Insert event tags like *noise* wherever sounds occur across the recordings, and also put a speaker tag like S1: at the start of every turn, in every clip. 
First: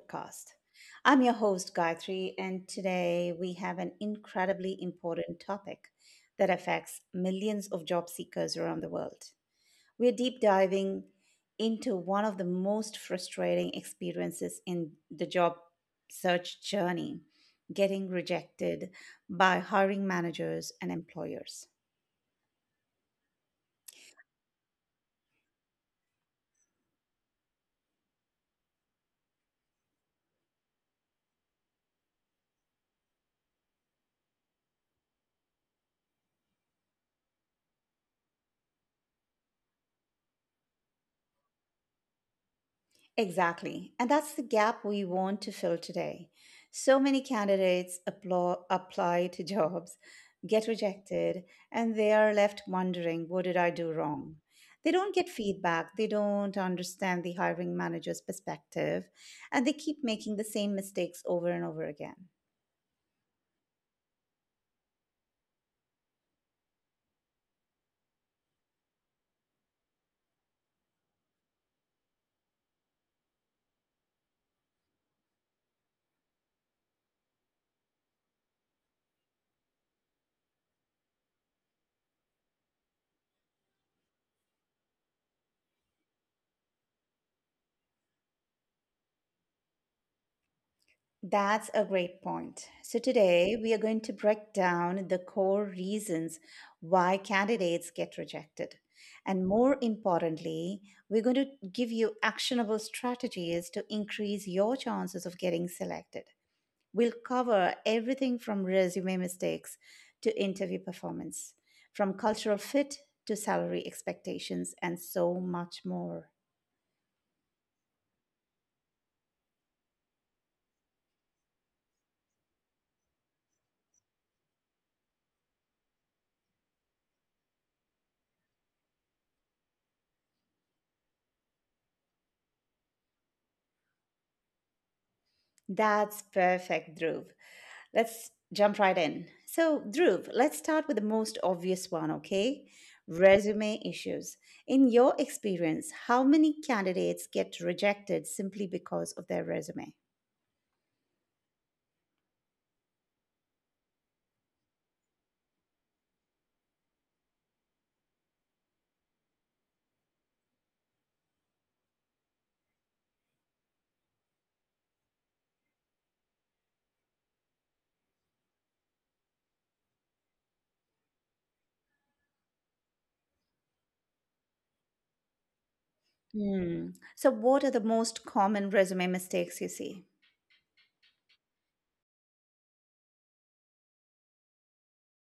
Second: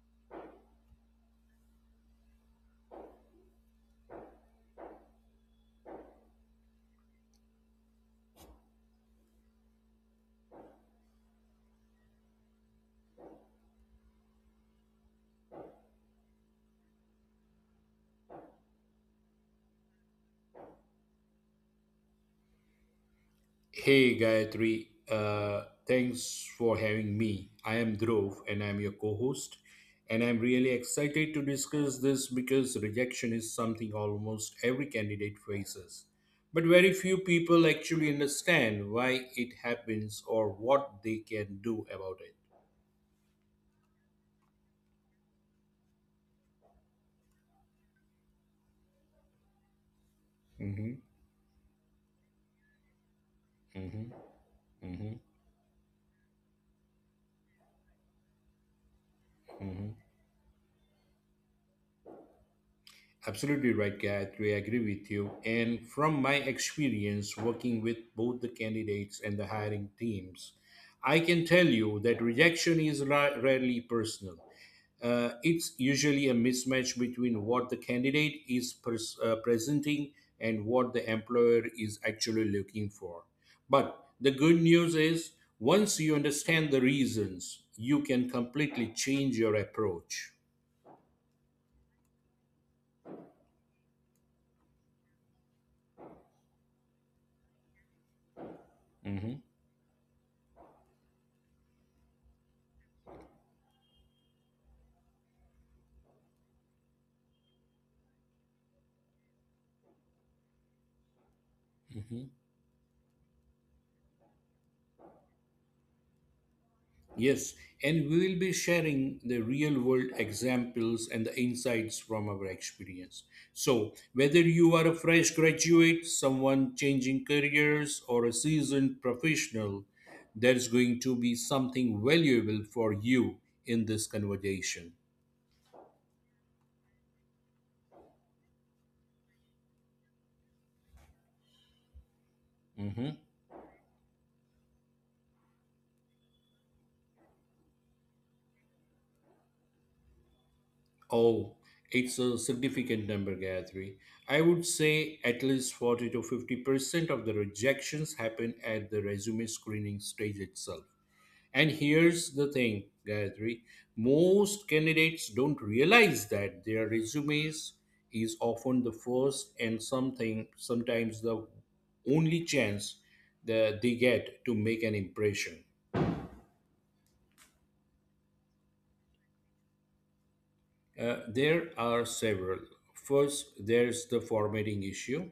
S1: podcast. I'm your host, Gayatri, and today we have an incredibly important topic that affects millions of job seekers around the world. We're deep diving into one of the most frustrating experiences in the job search journey: getting rejected by hiring managers and employers.
S2: Hey Gayatri, thanks for having me. I am Dhruv and I'm your co host. And I'm really excited to discuss this because rejection is something almost every candidate faces. But very few people actually understand why it happens or what they can do about it.
S1: Exactly. And that's the gap we want to fill today. So many candidates apply to jobs, get
S2: Hmm.
S1: rejected, and they are left wondering, what did I do
S2: Hmm.
S1: wrong? They
S2: Hmm.
S1: don't get feedback, they don't understand the hiring manager's perspective, and they
S2: Hmm.
S1: keep making the same mistakes over and over again.
S2: Absolutely right, Gayatri. I agree with you. And from my experience working with both the candidates and the hiring teams, I can tell you that rejection is rarely personal. It's usually a mismatch between what the candidate is presenting and what the employer is actually looking for. But the good news is, once you understand the reasons, you can completely change your approach.
S1: That's a great point. So, today we are going to break down the core reasons why candidates get rejected. And more importantly, we're going to give you actionable strategies to increase your chances of getting selected. We'll cover everything from resume mistakes to interview performance, from
S2: Mhm.
S1: cultural fit to salary expectations, and so much more.
S2: Yes, and we will be sharing the real world examples and the insights from our experience. So, whether you are a fresh graduate, someone changing careers, or a seasoned professional, there's going to be something valuable for you in this conversation.
S1: That's perfect, Dhruv. Let's jump right in. So, Dhruv, let's start with the most obvious one, okay?
S2: Mhm.
S1: Resume issues. In your experience, how many candidates get rejected simply because of their resume?
S2: Oh, it's a significant number, Gayatri. I would say at least 40 to 50% of the rejections happen at the resume screening stage itself. And here's the thing, Gayatri, most candidates don't realize that their resumes is often the first and something sometimes the only chance that they get to make an impression.
S1: Hmm. So, what are the most common resume mistakes you see?
S2: There are several. First, there's the formatting issue.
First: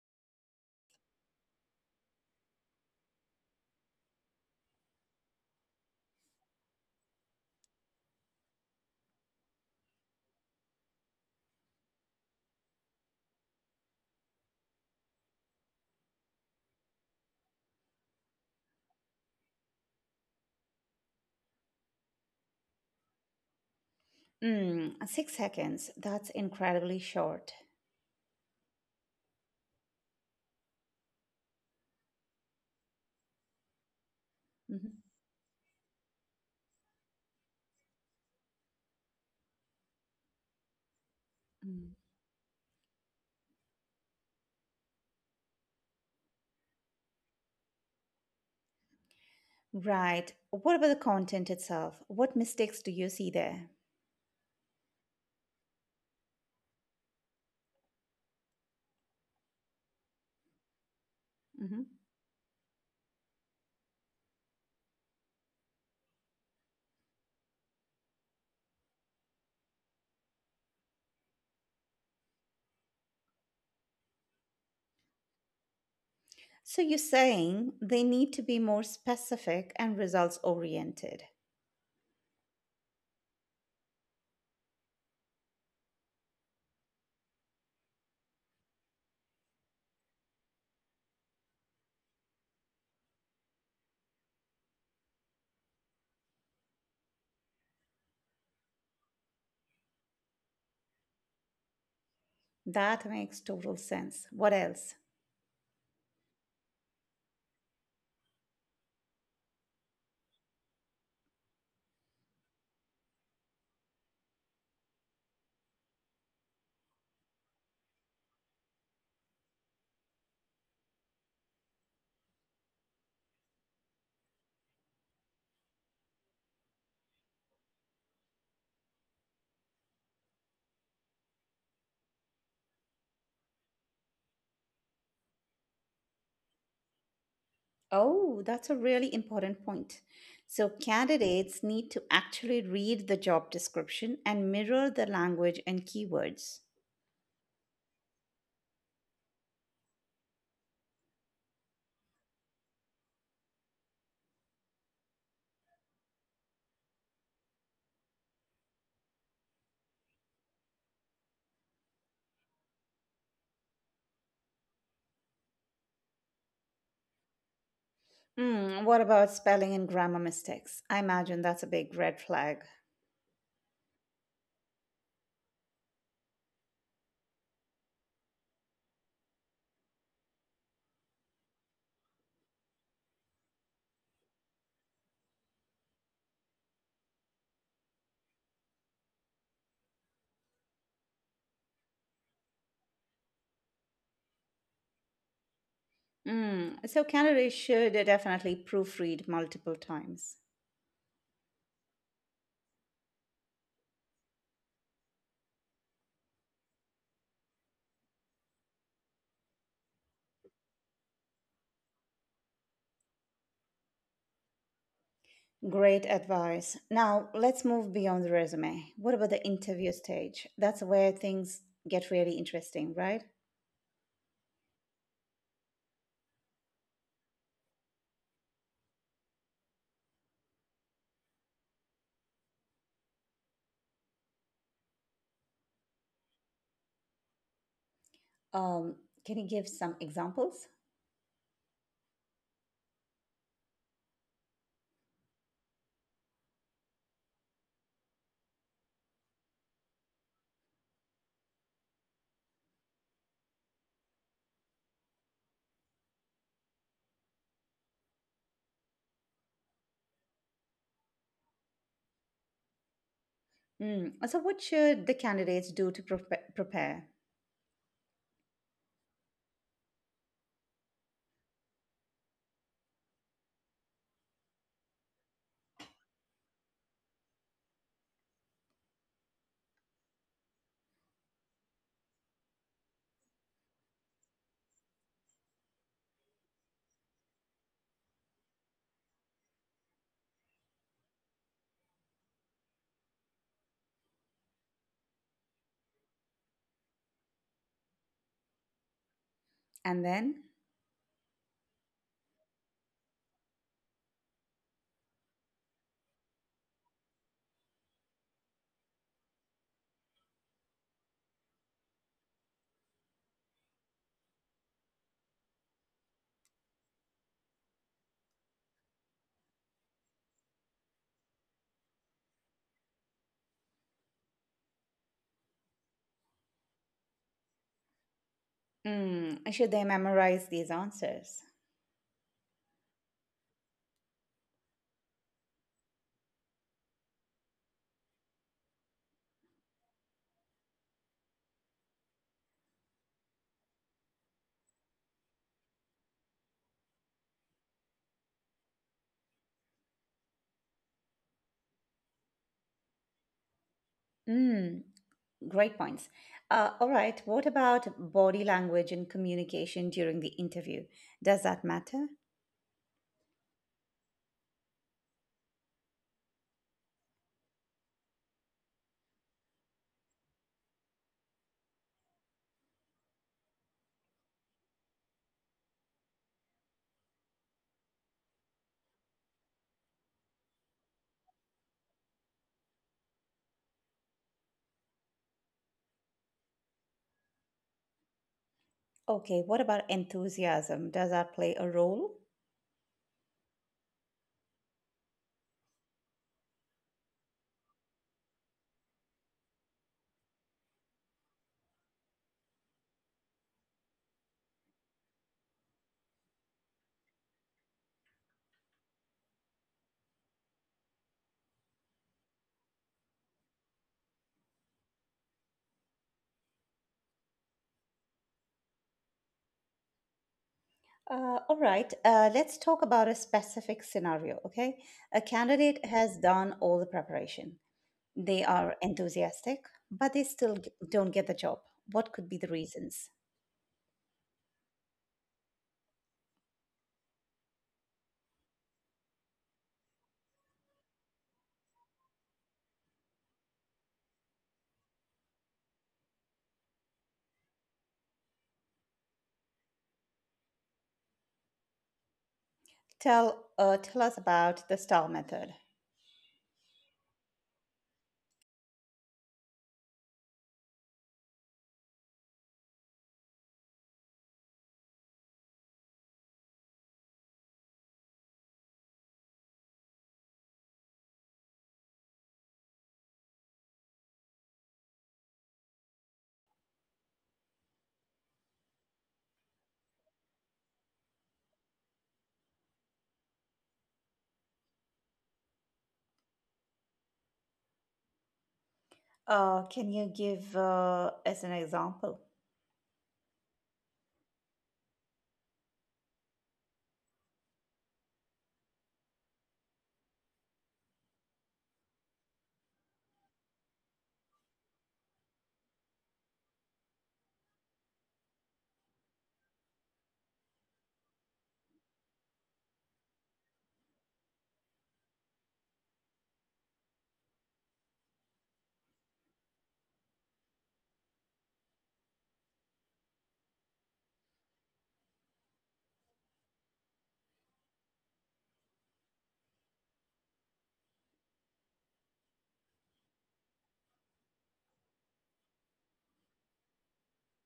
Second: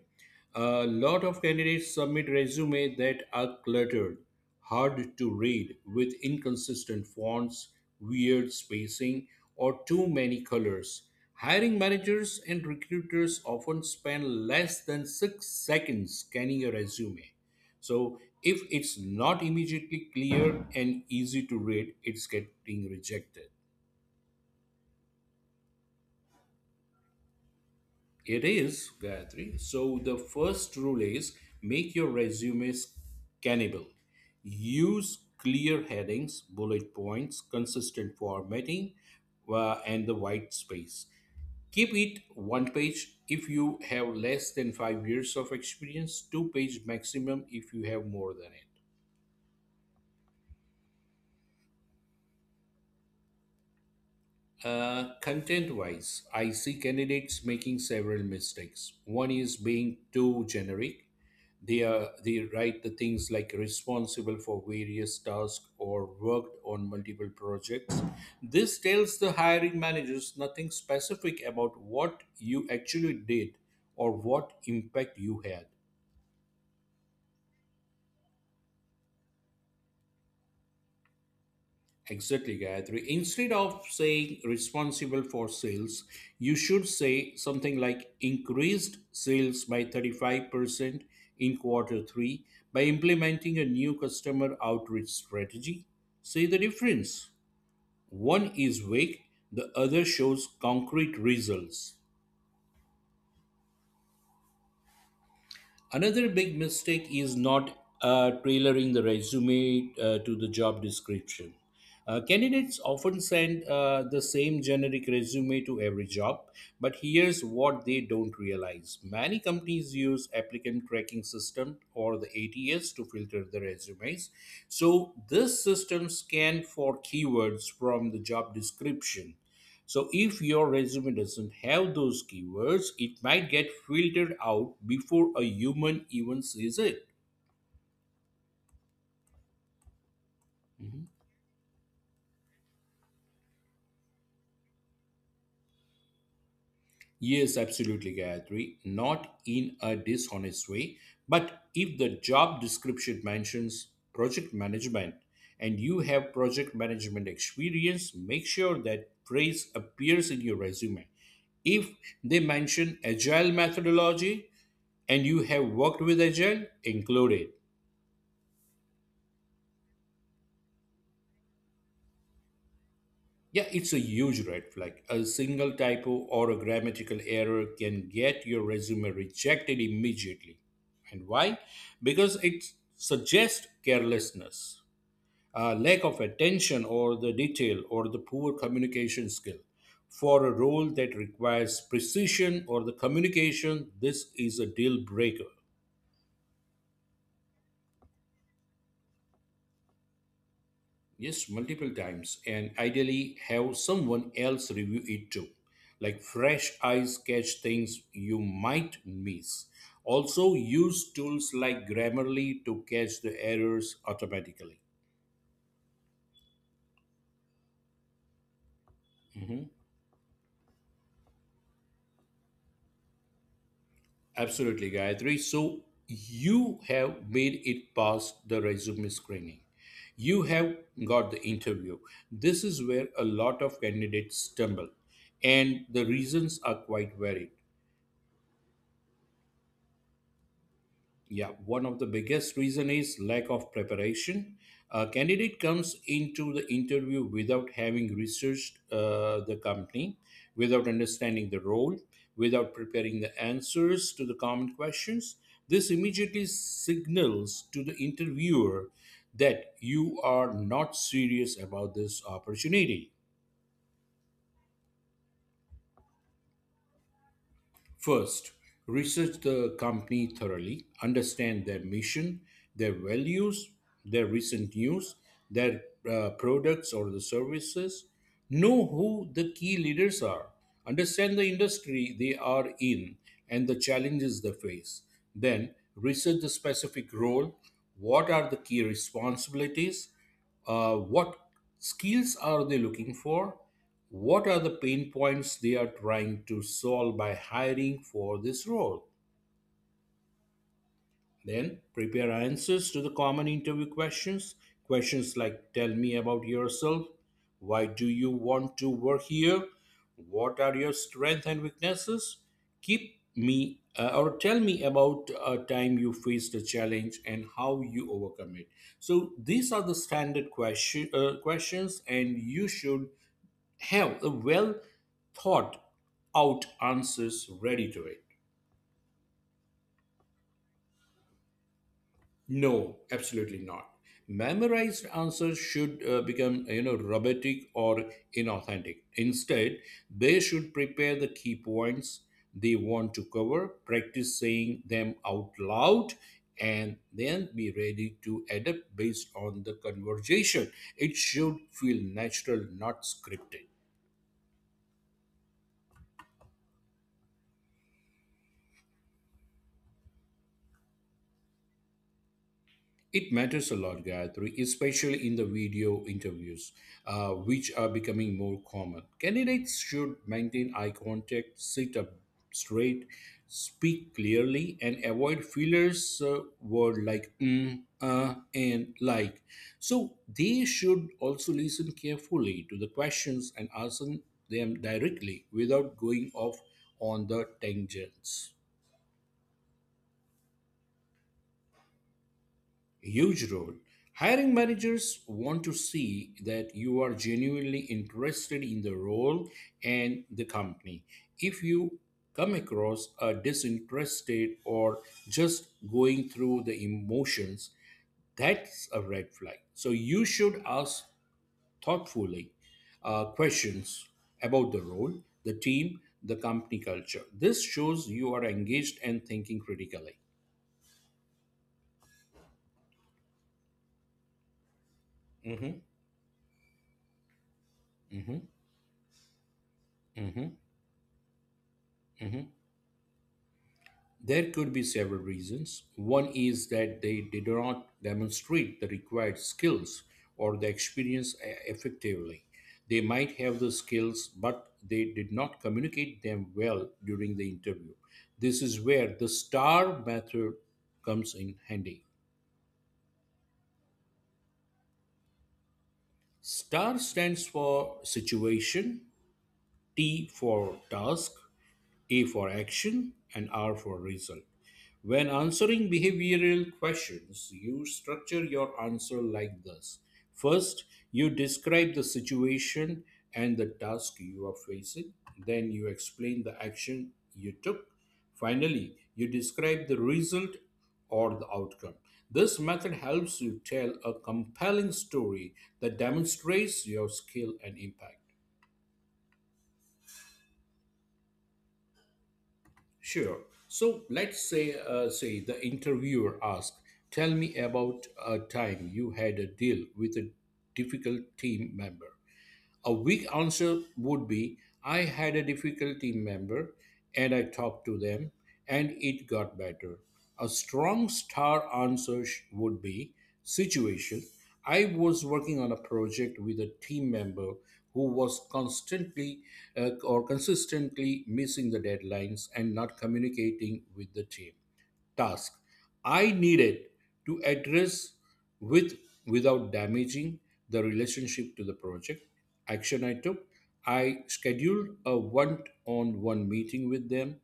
S2: A lot of candidates submit resumes that are cluttered, hard to read, with inconsistent fonts, weird spacing, or too many colors. Hiring managers and recruiters often spend less than 6 seconds scanning a resume. So, if it's not immediately clear and easy to read, it's getting rejected.
S1: Hmm. 6 seconds. That's incredibly short.
S2: It is, Gayatri. So the first rule is make your resumes scannable.
S1: Mhm.
S2: Use clear headings, bullet points, consistent formatting, and the white space.
S1: Mm.
S2: Keep it one page if you have less than 5 years of experience, two-page maximum if you have more than it.
S1: Right. What about the content itself? What mistakes do you see there?
S2: Content wise, I see candidates making several mistakes. One is being too generic.
S1: Mm-hmm.
S2: They write the things like responsible for various tasks or worked on multiple projects. This tells the hiring managers nothing specific about what you actually did or what impact you had.
S1: So you're saying they need to be more specific and results oriented.
S2: Exactly, Gayatri. Instead of saying responsible for sales, you should say something like increased sales by 35% in Q3 by implementing a new customer outreach strategy. See the difference. One is vague, the other shows concrete results.
S1: That makes total sense. What else?
S2: Another big mistake is not tailoring the resume to the job description. Candidates often send the same generic resume to every job, but here's what they don't realize. Many companies use applicant tracking system or the ATS to filter the resumes. So this system scan for keywords from the job description. So if your resume doesn't have those keywords, it might get filtered out before a human even sees it.
S1: Oh, that's a really important point. So
S2: Mhm.
S1: candidates need to actually read the job description and mirror the language and keywords.
S2: Yes, absolutely, Gayatri. Not in a dishonest way, but if the job description mentions project management and you have project management experience, make sure that phrase appears in your resume. If they mention agile methodology and you have worked with agile, include it.
S1: What about spelling and grammar mistakes? I imagine that's a big red flag.
S2: Yeah, it's a huge red flag. A single typo or a grammatical error can get your resume rejected immediately. And why? Because it suggests carelessness, a lack of attention or the detail or the poor communication skill. For a role that requires precision or the communication, this is a deal breaker.
S1: So candidates should definitely proofread multiple times.
S2: Yes, multiple times, and ideally have someone else review it too. Like fresh eyes catch things you might miss. Also, use tools like Grammarly to catch the errors automatically.
S1: Great advice. Now, let's move beyond the resume. What about the
S2: Mhm.
S1: interview stage? That's where things get really interesting, right?
S2: Absolutely, Gayatri. So, you have made it past the resume screening. You have got the interview. This is where a lot of candidates stumble, and the reasons are quite varied.
S1: Um, can you give some examples?
S2: Yeah, one of the biggest reason is lack of preparation. A candidate comes into the interview without having researched the company, without understanding the role, without preparing the answers to the common questions. This immediately signals to the interviewer that you are not serious about this opportunity.
S1: Mm. So, what should the candidates do to prepare?
S2: First, research the company thoroughly, understand their mission, their values, their recent news, their products or the services. Know who the key leaders are, understand the industry they are in and the challenges they face. Then, research the specific role. What are the key responsibilities, what skills are they looking for? What are the pain points they are trying to solve by hiring for this role?
S1: And then,
S2: Then prepare answers to the common interview questions. Questions like, tell me about yourself. Why do you want to work here? What are your strengths and weaknesses? Keep me or tell me about a time you faced a challenge and how you overcome it. So these are the standard questions, and you should have a well thought out answers ready to it.
S1: should they memorize these answers?
S2: No, absolutely not. Memorized answers should become robotic or inauthentic. Instead, they should prepare the key points they want to cover, practice saying them out loud, and then be ready to adapt based on the conversation. It should feel natural, not scripted.
S1: Mm, great points. All right. What about body language and communication during the interview? Does that matter?
S2: It matters a lot, Gayatri, especially in the video interviews, which are becoming more common. Candidates should maintain eye contact, sit up straight, speak clearly, and avoid fillers words like mm, and like. So they should also listen carefully to the questions and answer them directly without going off on the tangents.
S1: Okay. What about enthusiasm? Does that play a role?
S2: Huge role. Hiring managers want to see that you are genuinely interested in the role and the company. If you come across a disinterested or just going through the emotions, that's a red flag. So you should ask thoughtfully questions about the role, the team, the company culture. This shows you are engaged and thinking critically.
S1: All right, let's talk about a specific scenario, okay? A
S2: Hmm.
S1: candidate has done all the preparation.
S2: Hmm.
S1: They are enthusiastic, but they still
S2: Hmm.
S1: don't get the job. What could be the
S2: Hmm.
S1: reasons?
S2: There could be several reasons. One is that they did not demonstrate the required skills or the experience effectively. They might have the skills, but they did not communicate them well during the interview. This is where the STAR method comes in handy.
S1: Tell us about the STAR method.
S2: STAR stands for situation, T for task, A for action, and R for result. When answering behavioral questions, you structure your answer like this. First, you describe the situation and the task you are facing. Then, you explain the action you took. Finally, you describe the result or the outcome. This method helps you tell a compelling story that demonstrates your skill and impact.
S1: Can you give as an example?
S2: Sure. So let's say, the interviewer asks, "Tell me about a time you had a deal with a difficult team member." A weak answer would be, I had a difficulty member and I talked to them and it got better. A strong star answer would be, situation. I was working on a project with a team member who was constantly or consistently missing the deadlines and not communicating with the team. Task, I needed to address with without damaging the relationship to the project. Action I took, I scheduled a one on one meeting with them,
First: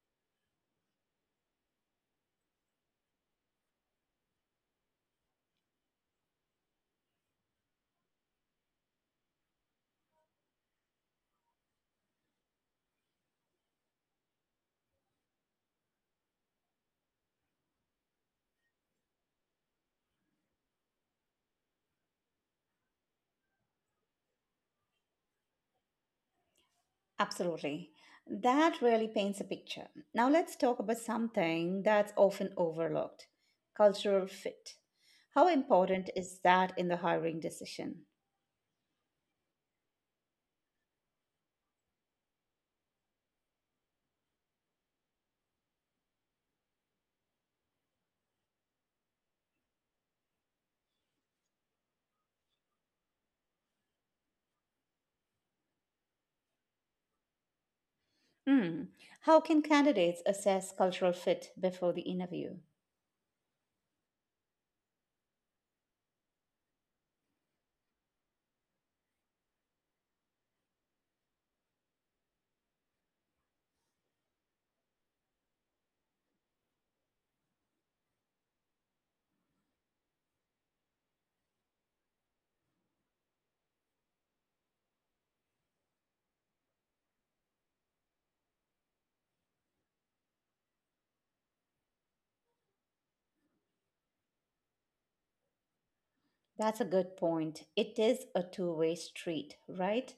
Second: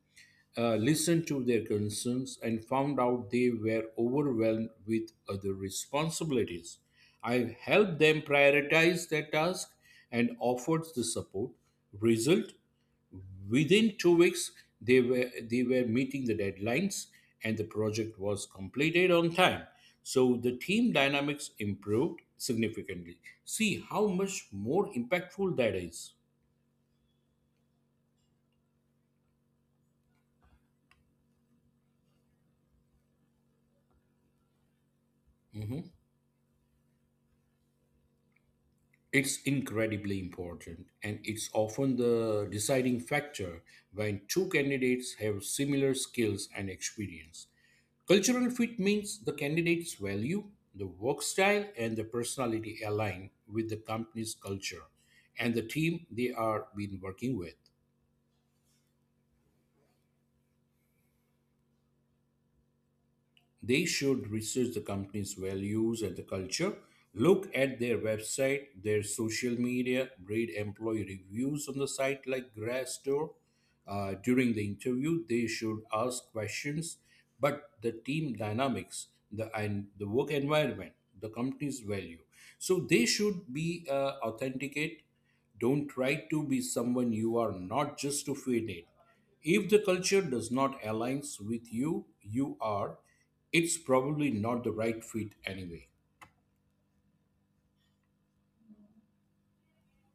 S2: listened to their concerns, and found out they were overwhelmed with other responsibilities. I helped them prioritize their task and offered the support. Result, within 2 weeks, they were meeting the deadlines, and the project was completed on time. So the team dynamics improved significantly. See how much more impactful that is.
S1: Absolutely. That really paints a picture. Now let's talk about something that's often overlooked: cultural fit. How
S2: Mhm.
S1: important is that in the hiring decision?
S2: It's incredibly important, and it's often the deciding factor when two candidates have similar skills and experience. Cultural fit means the candidate's value, the work style, and the personality align with the company's culture and the team they are been working with.
S1: Hmm. How can candidates assess cultural fit before the interview?
S2: They should research the company's values and the culture, look at their website, their social media, read employee reviews on the site like Glassdoor. During the interview, they should ask questions, but the team dynamics, the and the work environment, the company's value. So they should be authenticate. Don't try to be someone you are not just to fit in. If the culture does not aligns with you, it's probably not the right fit anyway.
S1: That's a good point. It is a two-way street, right?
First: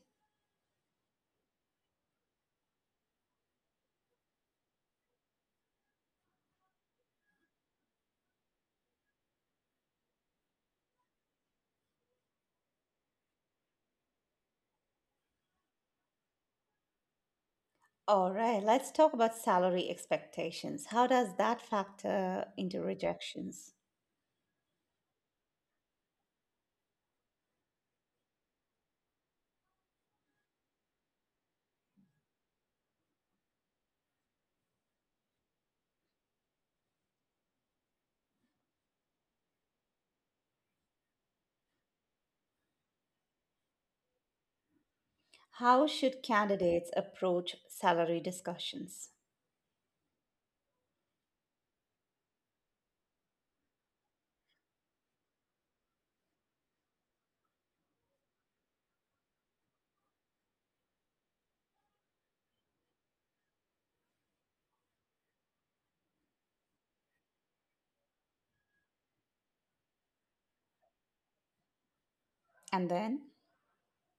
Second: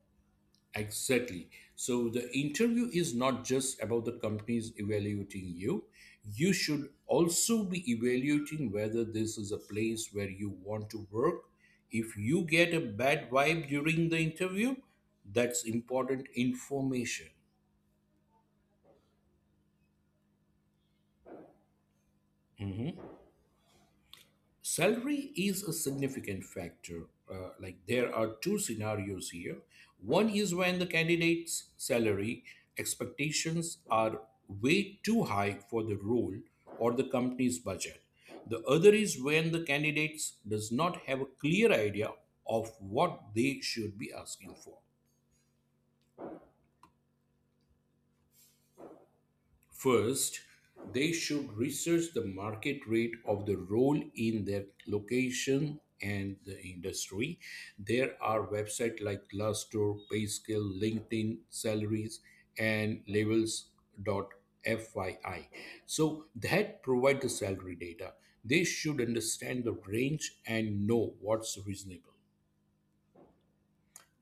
S2: Exactly. So the interview is not just about the companies evaluating you. You should also be evaluating whether this is a place where you want to work. If you get a bad vibe during the interview, that's important information.
S1: All right, let's talk about salary expectations. How does that factor into
S2: Mm-hmm.
S1: rejections?
S2: Salary is a significant factor. Like, there are two scenarios here. One is when the candidate's salary expectations are way too high for the role or the company's budget. The other is when the candidate does not have a clear idea of what they should be asking for.
S1: How should candidates approach salary discussions?
S2: First, they should research the market rate of the role in their location and the industry. There are websites like Glassdoor, Payscale, LinkedIn, Salaries, and Levels.fyi. So that provide the salary data. They should understand the range and know what's reasonable.
S1: And then,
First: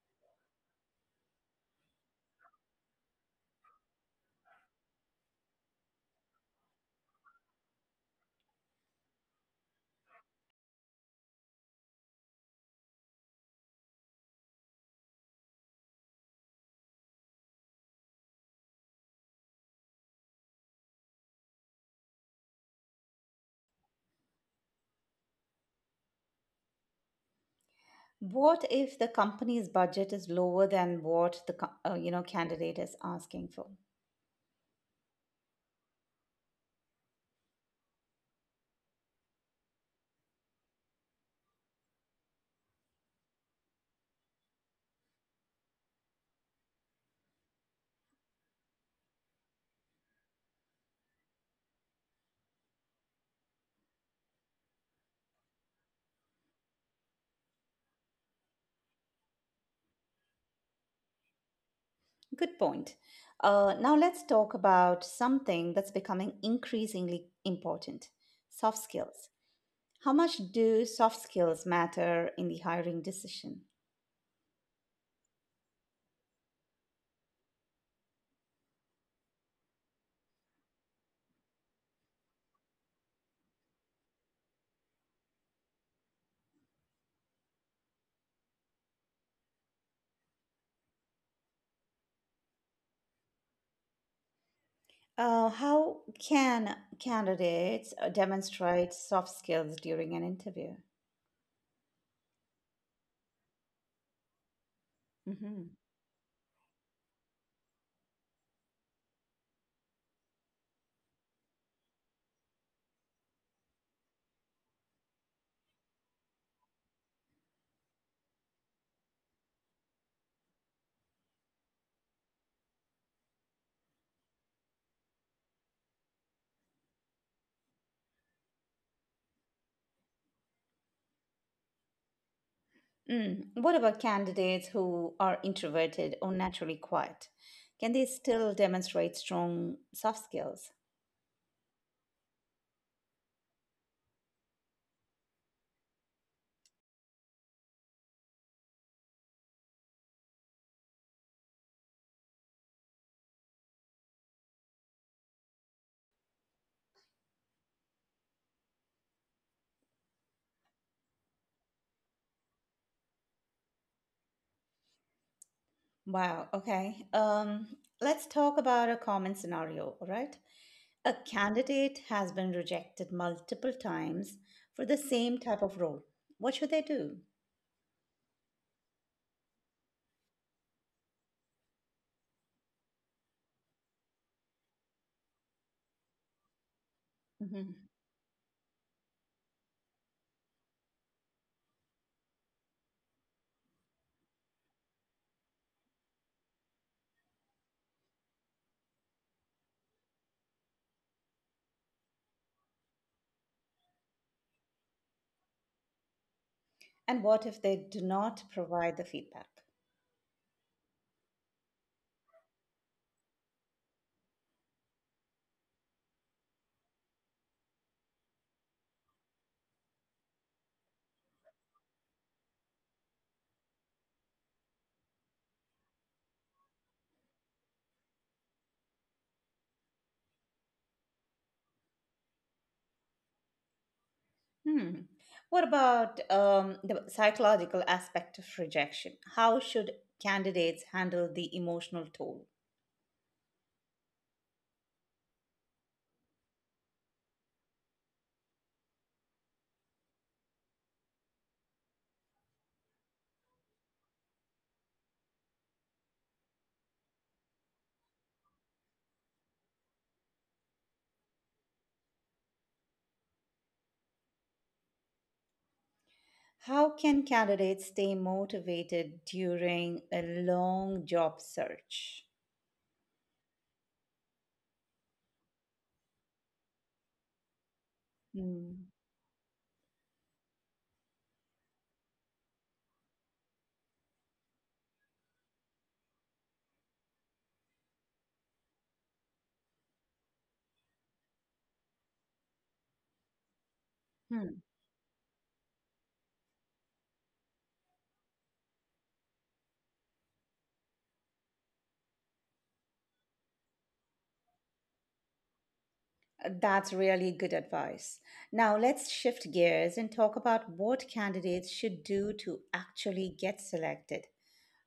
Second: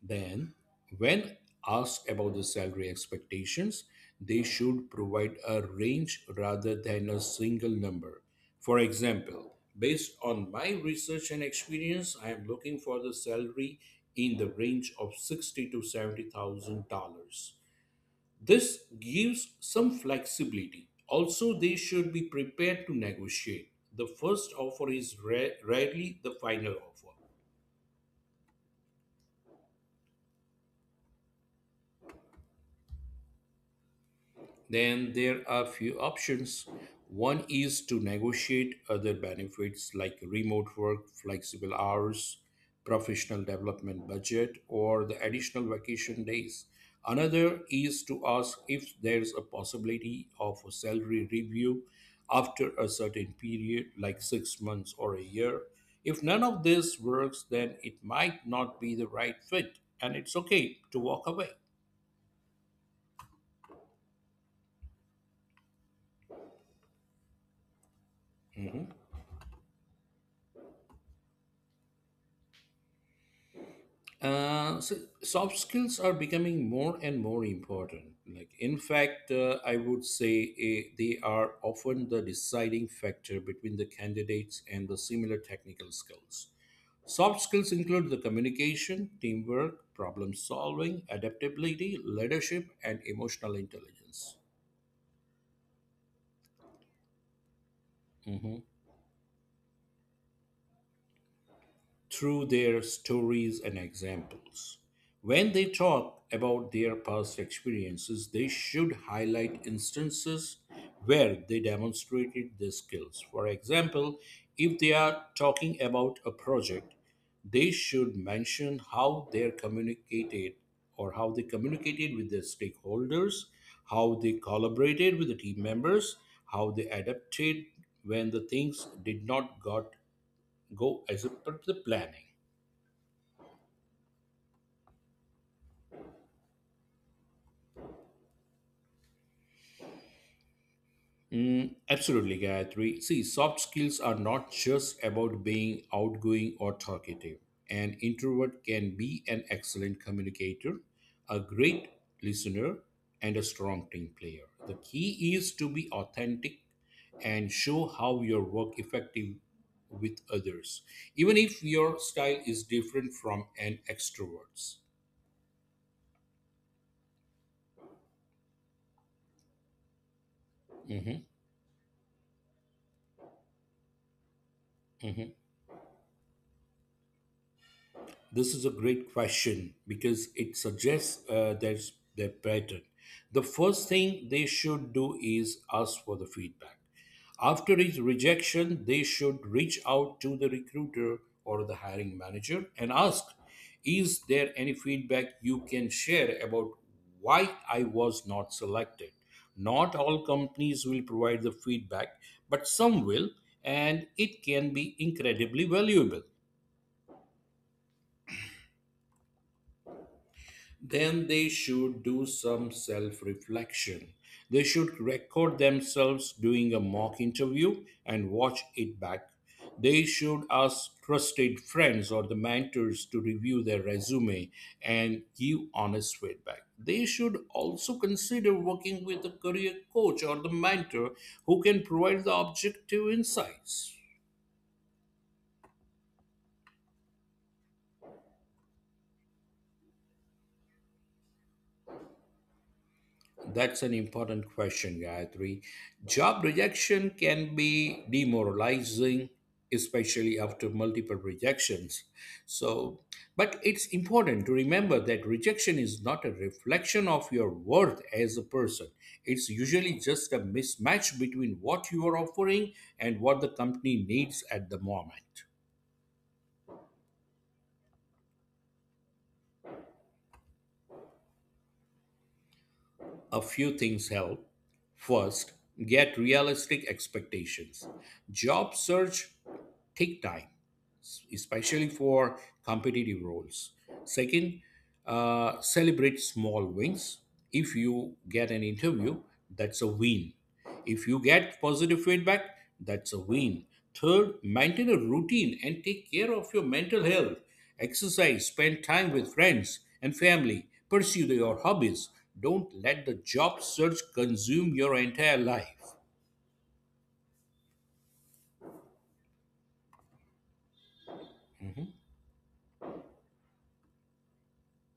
S2: Then, when asked about the salary expectations, they should provide a range rather than a single number. For example, based on my research and experience, I am looking for the salary in the range of sixty to seventy thousand dollars. This gives some flexibility. Also, they should be prepared to negotiate. The first offer is rarely the final offer.
S1: what if the company's budget is lower than what the candidate is asking for?
S2: Then there are few options. One is to negotiate other benefits like remote work, flexible hours, professional development budget, or the additional vacation days. Another is to ask if there's a possibility of a salary review after a certain period, like 6 months or a year. If none of this works, then it might not be the right fit, and it's okay to walk away.
S1: Good point. Now let's talk about something that's becoming increasingly important: soft skills. How much do soft skills matter in the hiring decision?
S2: So soft skills are becoming more and more important. Like, in fact, I would say they are often the deciding factor between the candidates and the similar technical skills. Soft skills include the communication, teamwork, problem solving, adaptability, leadership, and emotional intelligence.
S1: How can candidates
S2: Mhm.
S1: demonstrate soft skills during an interview?
S2: Through their stories and examples. When they
S1: Mhm.
S2: talk about their past experiences, they should highlight instances where they demonstrated their skills. For example, if they are talking about a project, they should mention how they communicated or how they communicated with their stakeholders, how they collaborated with the team members, how they adapted when the things did not got go as per the planning.
S1: Mm. What about candidates who are introverted or naturally quiet? Can they still demonstrate strong soft skills?
S2: Mm, absolutely, Gayatri. See, soft skills are not just about being outgoing or talkative. An introvert can be an excellent communicator, a great listener, and a strong team player. The key is to be authentic and show how your work effective with others, even if your style is different from an extrovert's.
S1: Wow, okay. Let's talk about a common scenario, all right? A
S2: Mhm,
S1: candidate has been rejected multiple times for the
S2: mhm.
S1: same type of role. What should they do?
S2: This is a great question because it suggests there's their pattern. The first thing they should do is ask for the feedback.
S1: Mhm.
S2: After each rejection, they should reach out to the recruiter or the hiring manager and ask, "Is there any feedback you can share about why I was not selected?" Not all companies will provide the feedback, but some will, and it can be incredibly valuable.
S1: And what if they do not provide the feedback?
S2: Then they should do some self reflection. They should record themselves doing a mock interview and watch it back. They should ask trusted friends or the mentors to review their resume and give honest feedback. They should also consider working with a career coach or the mentor who can provide the objective insights.
S1: Hmm. What about the psychological aspect of rejection? How should candidates handle the emotional toll?
S2: That's an important question, Gayatri. Job rejection can be demoralizing, especially after multiple rejections. So, but it's important to remember that rejection is not a reflection of your worth as a person. It's usually just a mismatch between what you are offering and what the company needs at the moment.
S1: How can candidates stay motivated during a long job search?
S2: A few things help. First, get realistic expectations. Job
S1: Mm.
S2: search take time, especially for competitive roles. Second, celebrate small wins. If you get an interview, that's a win. If you get positive feedback, that's a win. Third,
S1: Hmm.
S2: maintain a routine and take care of your mental health. Exercise, spend time with friends and family, pursue your hobbies. Don't let the job search consume your entire life.
S1: That's really good advice. Now, let's shift gears and talk about what candidates should do to actually get selected.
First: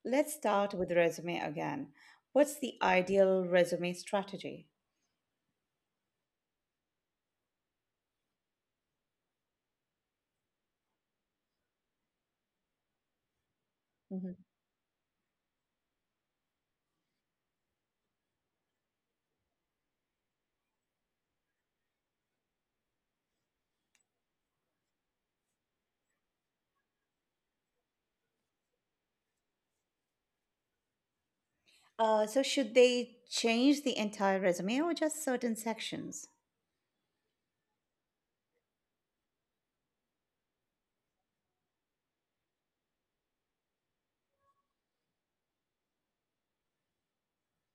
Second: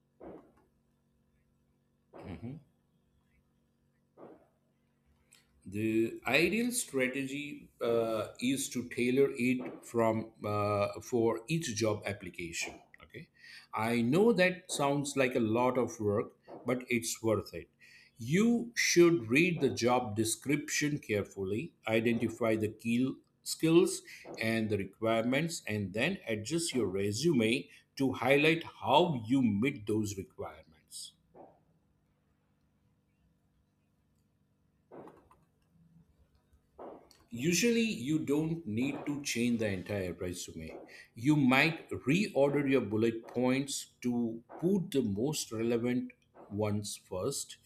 S1: Let's start with resume again. What's the ideal resume strategy?
S2: The ideal strategy is to tailor it from for each job application. Okay, I know
S1: Mhm.
S2: that sounds like a lot of work, but it's worth it. You should read the job description carefully, identify the key skills and the requirements, and then adjust your resume to highlight how you meet those requirements.
S1: So should they change the entire resume or just certain sections?
S2: Usually, you don't need to change the entire resume. You might reorder your bullet points to put the most relevant ones first.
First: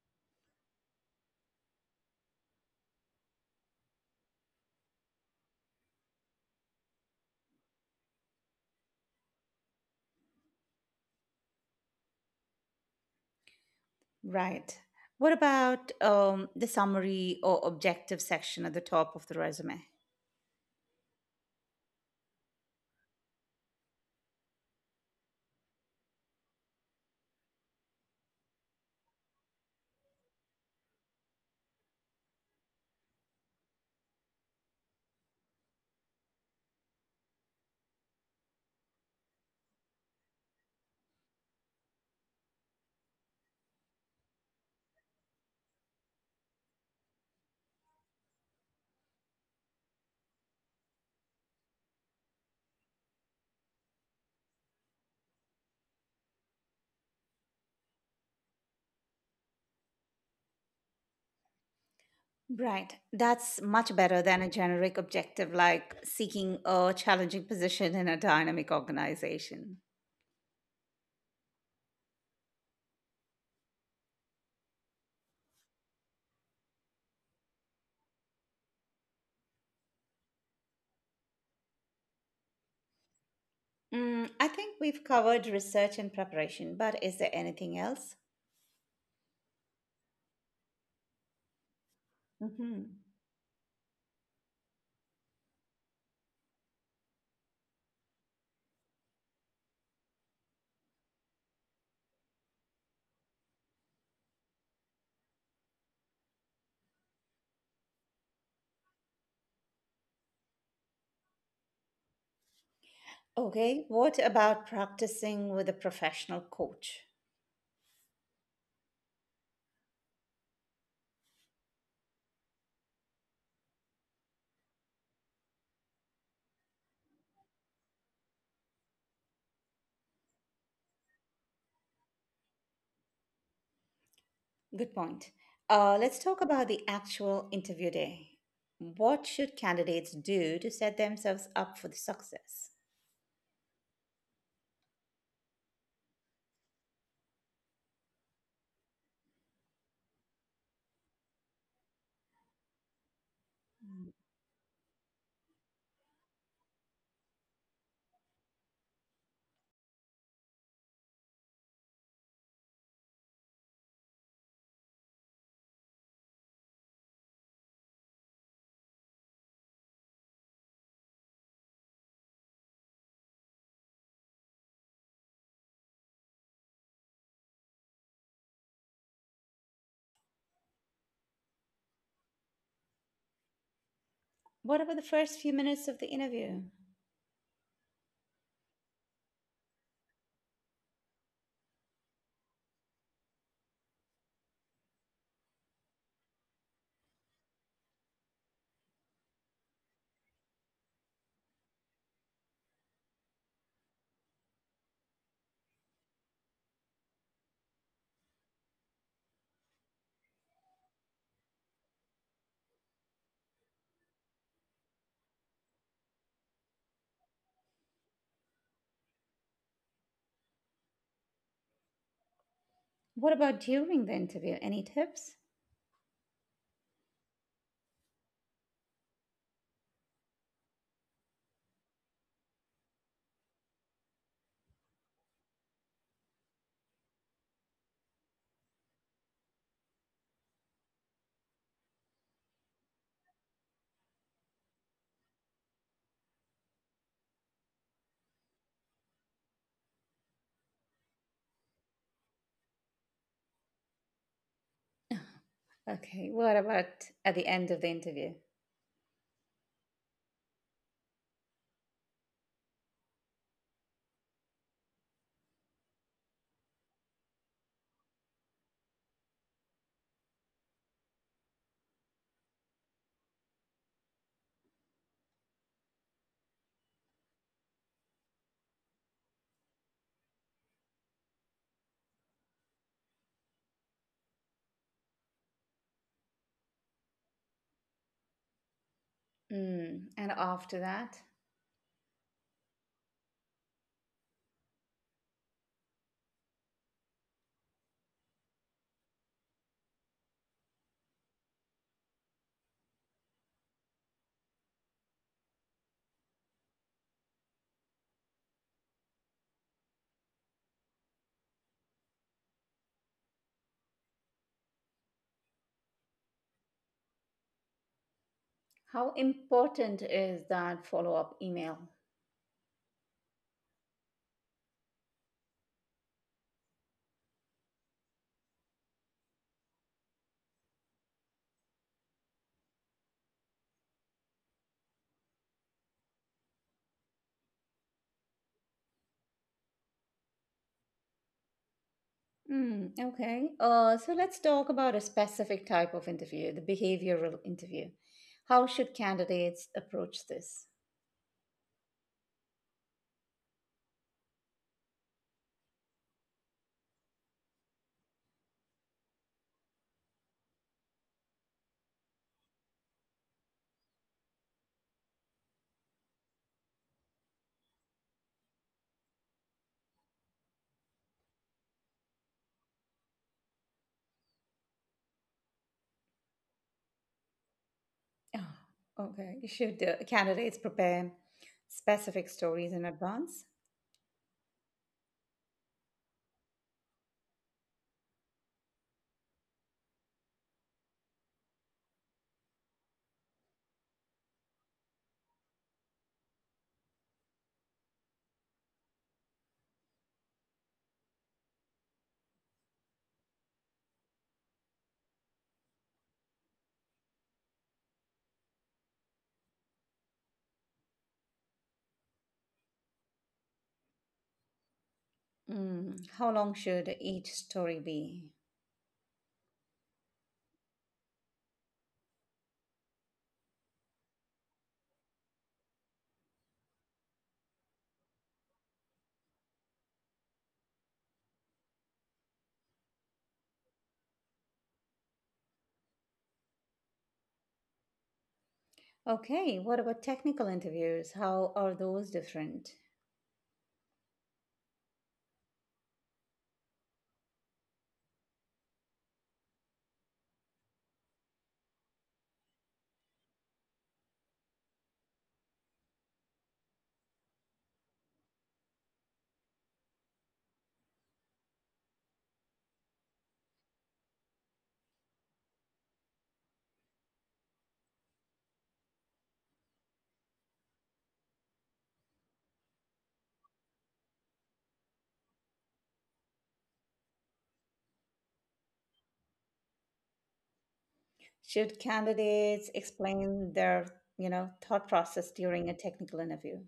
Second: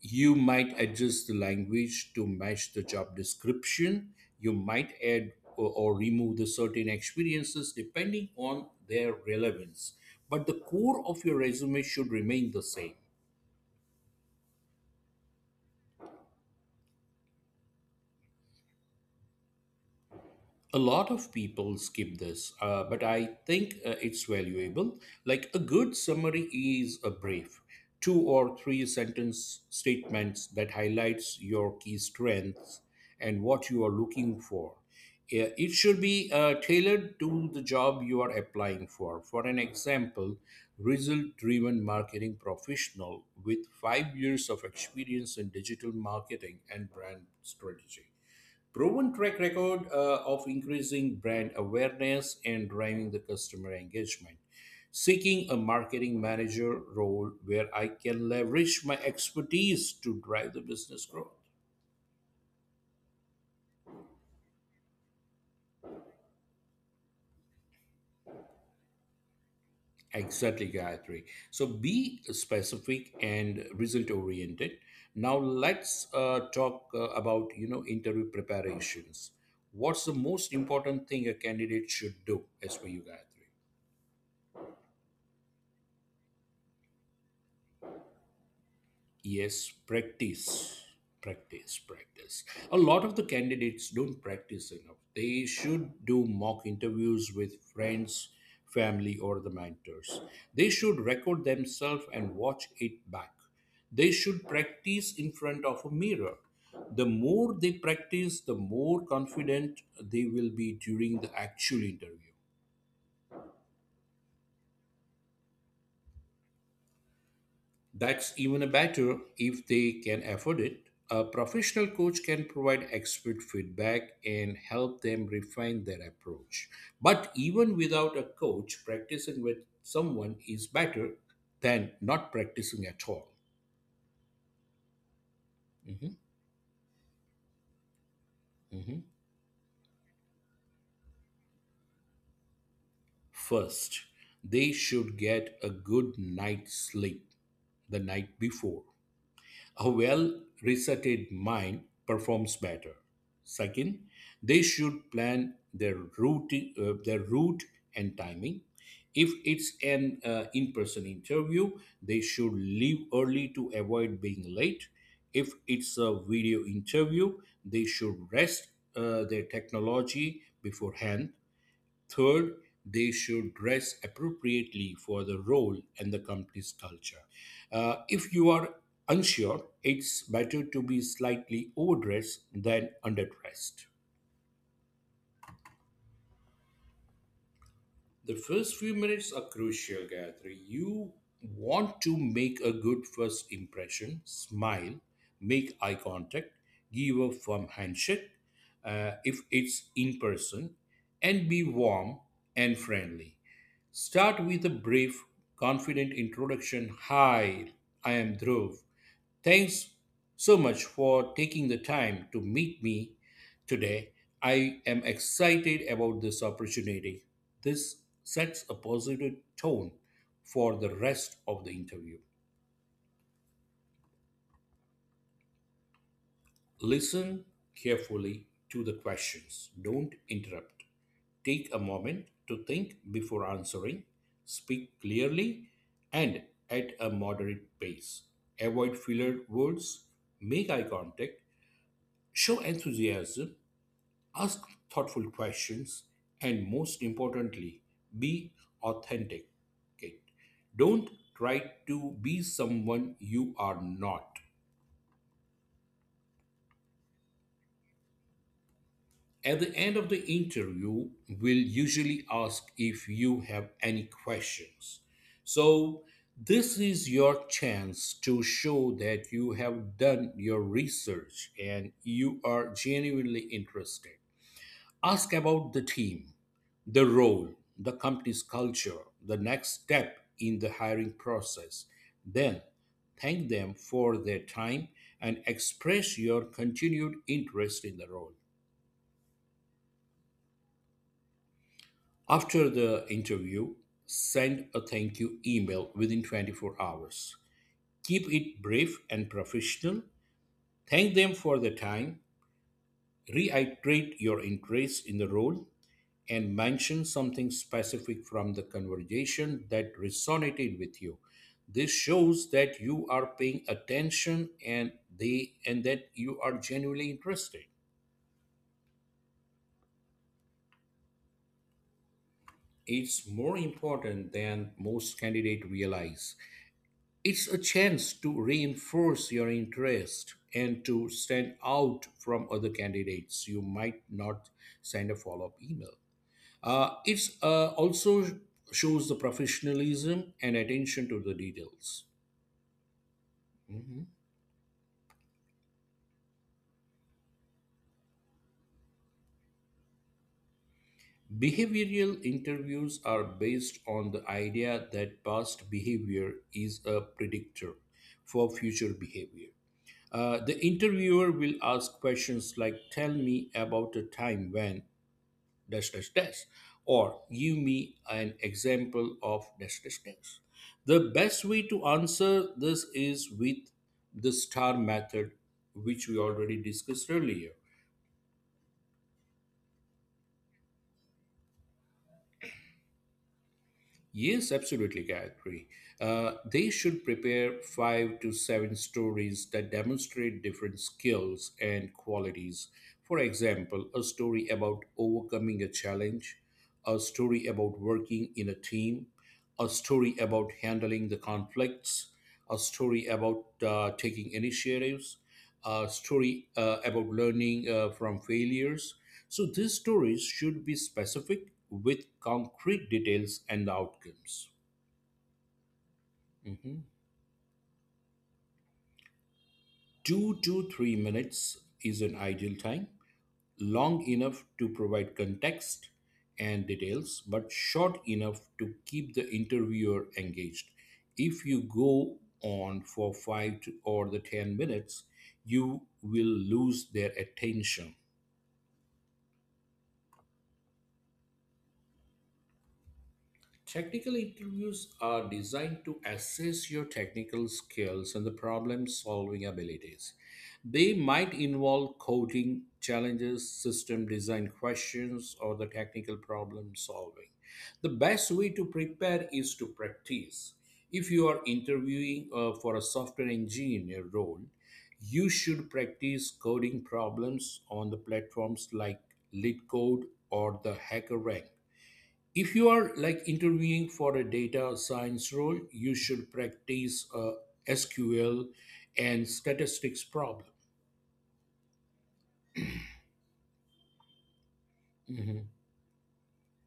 S2: You might adjust the language to match the job description. You might add or remove the certain experiences depending on their relevance. But the core of your resume should remain the same.
S1: Right. What about the summary or objective section at the top of the resume?
S2: A lot of people skip this, but I think it's valuable. Like, a good summary is a brief, two or three sentence statements that highlights your key strengths and what you are looking for. Yeah, it should be tailored to the job you are applying for. For an example, result-driven marketing professional with 5 years of experience in digital marketing and brand strategy, proven track record of increasing brand awareness and driving the customer engagement. Seeking a marketing manager role where I can leverage my expertise to drive the business growth.
S1: Right. That's much better than a generic objective like seeking a challenging position in a dynamic organization.
S2: Exactly, Gayatri. So be specific and result oriented. Now let's talk about interview preparations. What's the most important thing a candidate should do as per you, Gayatri?
S1: I think we've covered research and preparation, but is there anything else?
S2: Yes, practice, practice, practice. A
S1: Mhm.
S2: lot of the candidates don't practice enough. They should do mock interviews with friends, family, or the mentors. They should record themselves and watch it back. They should practice in front of a mirror. The more they practice, the more confident they will be during the actual interview.
S1: Okay, what about practicing with a professional coach?
S2: That's even better if they can afford it. A professional coach can provide expert feedback and help them refine their approach. But even without a coach, practicing with someone is better than not practicing at all.
S1: Good point. Uh,
S2: Mhm,
S1: let's talk about the actual interview day.
S2: mhm.
S1: What should candidates do to set themselves up for the success?
S2: First, they should get a good night's sleep the night before. A well researched mind performs better. Second, they should plan their route and timing. If it's an in person interview, they should leave early to avoid being late. If it's a video interview, they should rest their technology beforehand. Third, they should dress appropriately for the role and the company's culture. If you are unsure, it's better to be slightly overdressed than underdressed.
S1: What about the first few minutes of the interview?
S2: The first few minutes are crucial, Gayatri. You want to make a good first impression. Smile, make eye contact, give a firm handshake if it's in person, and be warm and friendly. Start with a brief, confident introduction. "Hi, I am Dhruv. Thanks so much for taking the time to meet me today. I am excited about this opportunity." This sets a positive tone for the rest of the interview.
S1: What about during the interview? Any tips?
S2: Listen carefully to the questions. Don't interrupt. Take a moment to think before answering. Speak clearly and at a moderate pace. Avoid filler words. Make eye contact. Show enthusiasm. Ask thoughtful questions, and most importantly, be authentic. Okay? Don't try to be someone you are not.
S1: Okay, what about at the end of the interview?
S2: At the end of the interview, we'll usually ask if you have any questions. So, this is your chance to show that you have done your research and you are genuinely interested. Ask about the team, the role, the company's culture, the next step in the hiring process. Then thank them for their time and express your continued interest in the role.
S1: And after that,
S2: After the interview, send a thank you email within 24 hours. Keep it brief and professional. Thank them for their time. Reiterate your interest in the role and mention something specific from the conversation that resonated with you. This shows that you are paying attention and that you are genuinely interested.
S1: how important is that follow up email?
S2: It's more important than most candidates realize. It's a chance to reinforce your interest and to stand out from other candidates. You might not send a follow-up email. It also shows the professionalism and attention to the details.
S1: Okay. Uh,
S2: Mhm.
S1: so let's talk about a specific type of interview, the behavioral interview. How should candidates approach this?
S2: Behavioral interviews are based on the idea that past behavior is a predictor for future behavior. The interviewer will ask questions like, "Tell me about a time when, dash dash dash," or, "Give me an example of dash dash dash." The best way to answer this is with the star method, which we already discussed earlier.
S1: Oh, okay. Should candidates prepare specific stories in advance?
S2: Yes, absolutely, Gayatri. They should prepare five to seven stories that demonstrate different skills and qualities. For example, a story about overcoming a challenge, a story about working in a team, a story about handling the conflicts, a story about taking initiatives, a story about learning from failures. So these stories should be specific with concrete details and the outcomes.
S1: How long
S2: Mhm.
S1: should each story be?
S2: 2 to 3 minutes is an ideal time, long enough to provide context and details, but short enough to keep the interviewer engaged. If you go on for five to, or the 10 minutes, you will lose their attention.
S1: Okay. What about technical interviews? How are those different?
S2: Technical interviews are designed to assess your technical skills and the problem solving abilities. They might involve coding challenges, system design questions, or the technical problem solving. The best way to prepare is to practice. If you are interviewing for a software engineer role, you should practice coding problems on the platforms like LeetCode or the HackerRank. If you are like interviewing for a data science role, you should practice SQL and statistics problem.
S1: Should candidates explain their thought process
S2: Mhm.
S1: during a technical interview?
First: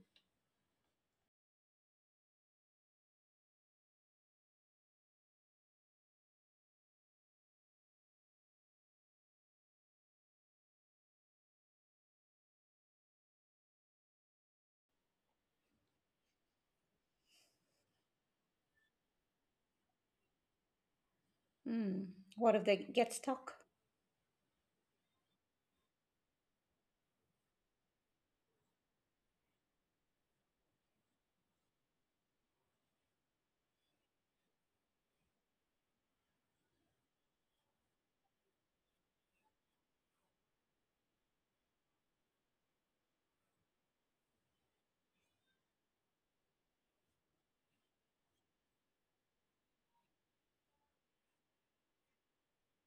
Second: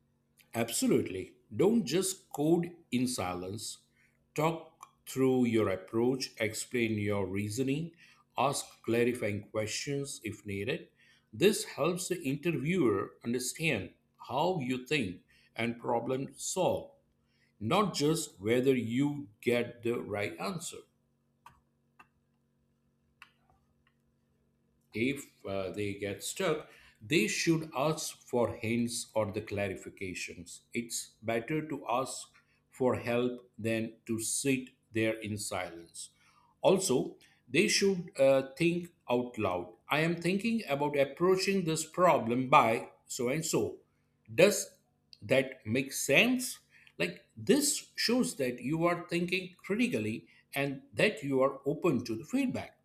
S2: Absolutely. Don't just code in silence. Talk through your approach, explain your reasoning, ask clarifying questions if needed. This helps the interviewer understand how you think and problem solve, not just whether you get the right answer.
S1: Hmm. What if they get stuck?
S2: If they get stuck, they should ask for hints or the clarifications. It's better to ask for help than to sit there in silence. Also, they should think out loud. I am thinking about approaching this problem by so and so. Does that make sense? Like, this shows that you are thinking critically and that you are open to the feedback.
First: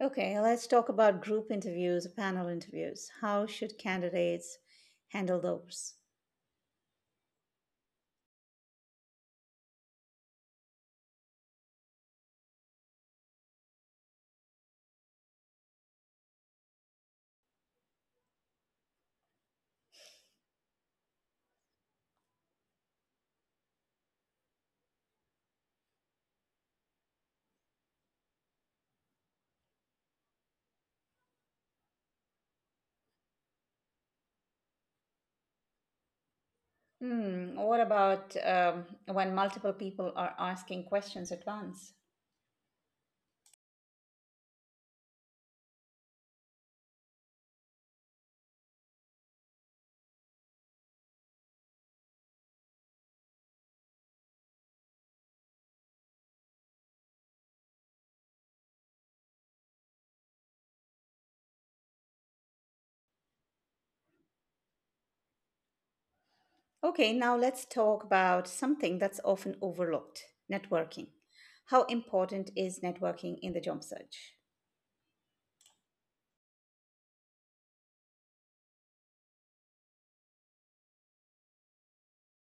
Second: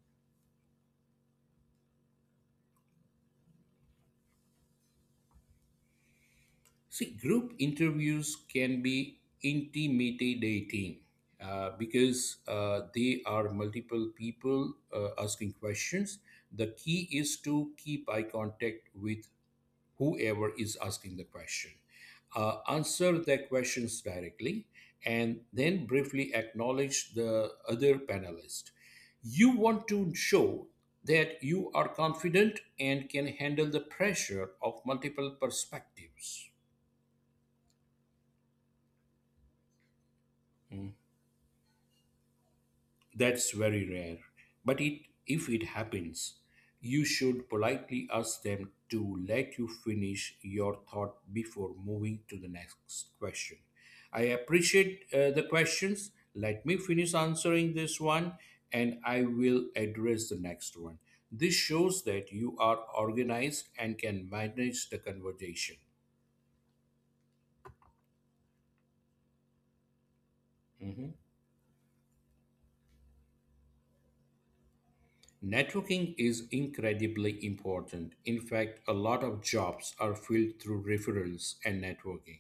S1: Okay, let's talk about group interviews, panel interviews. How should candidates handle those?
S2: See, group interviews can be intimidating because they are multiple people asking questions. The key is to keep eye contact with whoever is asking the question. Answer their questions directly and then briefly acknowledge the other panelist. You want to show that you are confident and can handle the pressure of multiple perspectives.
S1: What about when multiple people are asking
S2: Hmm.
S1: questions at once?
S2: That's very rare. But it, if it happens, you should politely ask them to let you finish your thought before moving to the next question. I appreciate the questions. Let me finish answering this one and I will address the next one. This shows that you are organized and can manage the conversation.
S1: Okay, now let's talk about something that's often overlooked: networking.
S2: Mm-hmm.
S1: How important is networking in the job search?
S2: Networking is incredibly important. In fact, a lot of jobs are filled through referrals and networking,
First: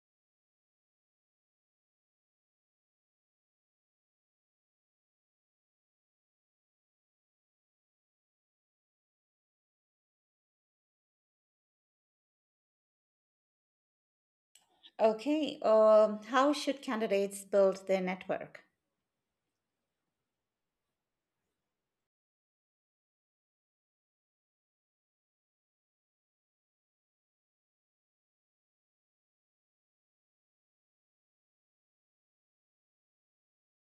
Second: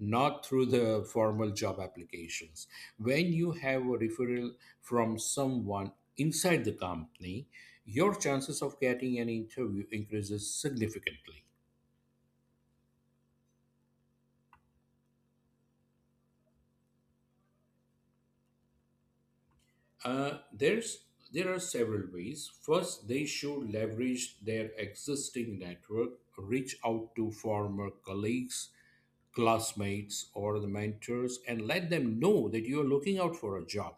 S2: not through the formal job applications. When you have a referral from someone inside the company, your chances of getting an interview increases significantly.
S1: Okay, how should candidates build their network?
S2: Uh, there's there are several ways. First, they should leverage their existing network, reach out to former colleagues, classmates or the mentors and let them know that you are looking out for a job.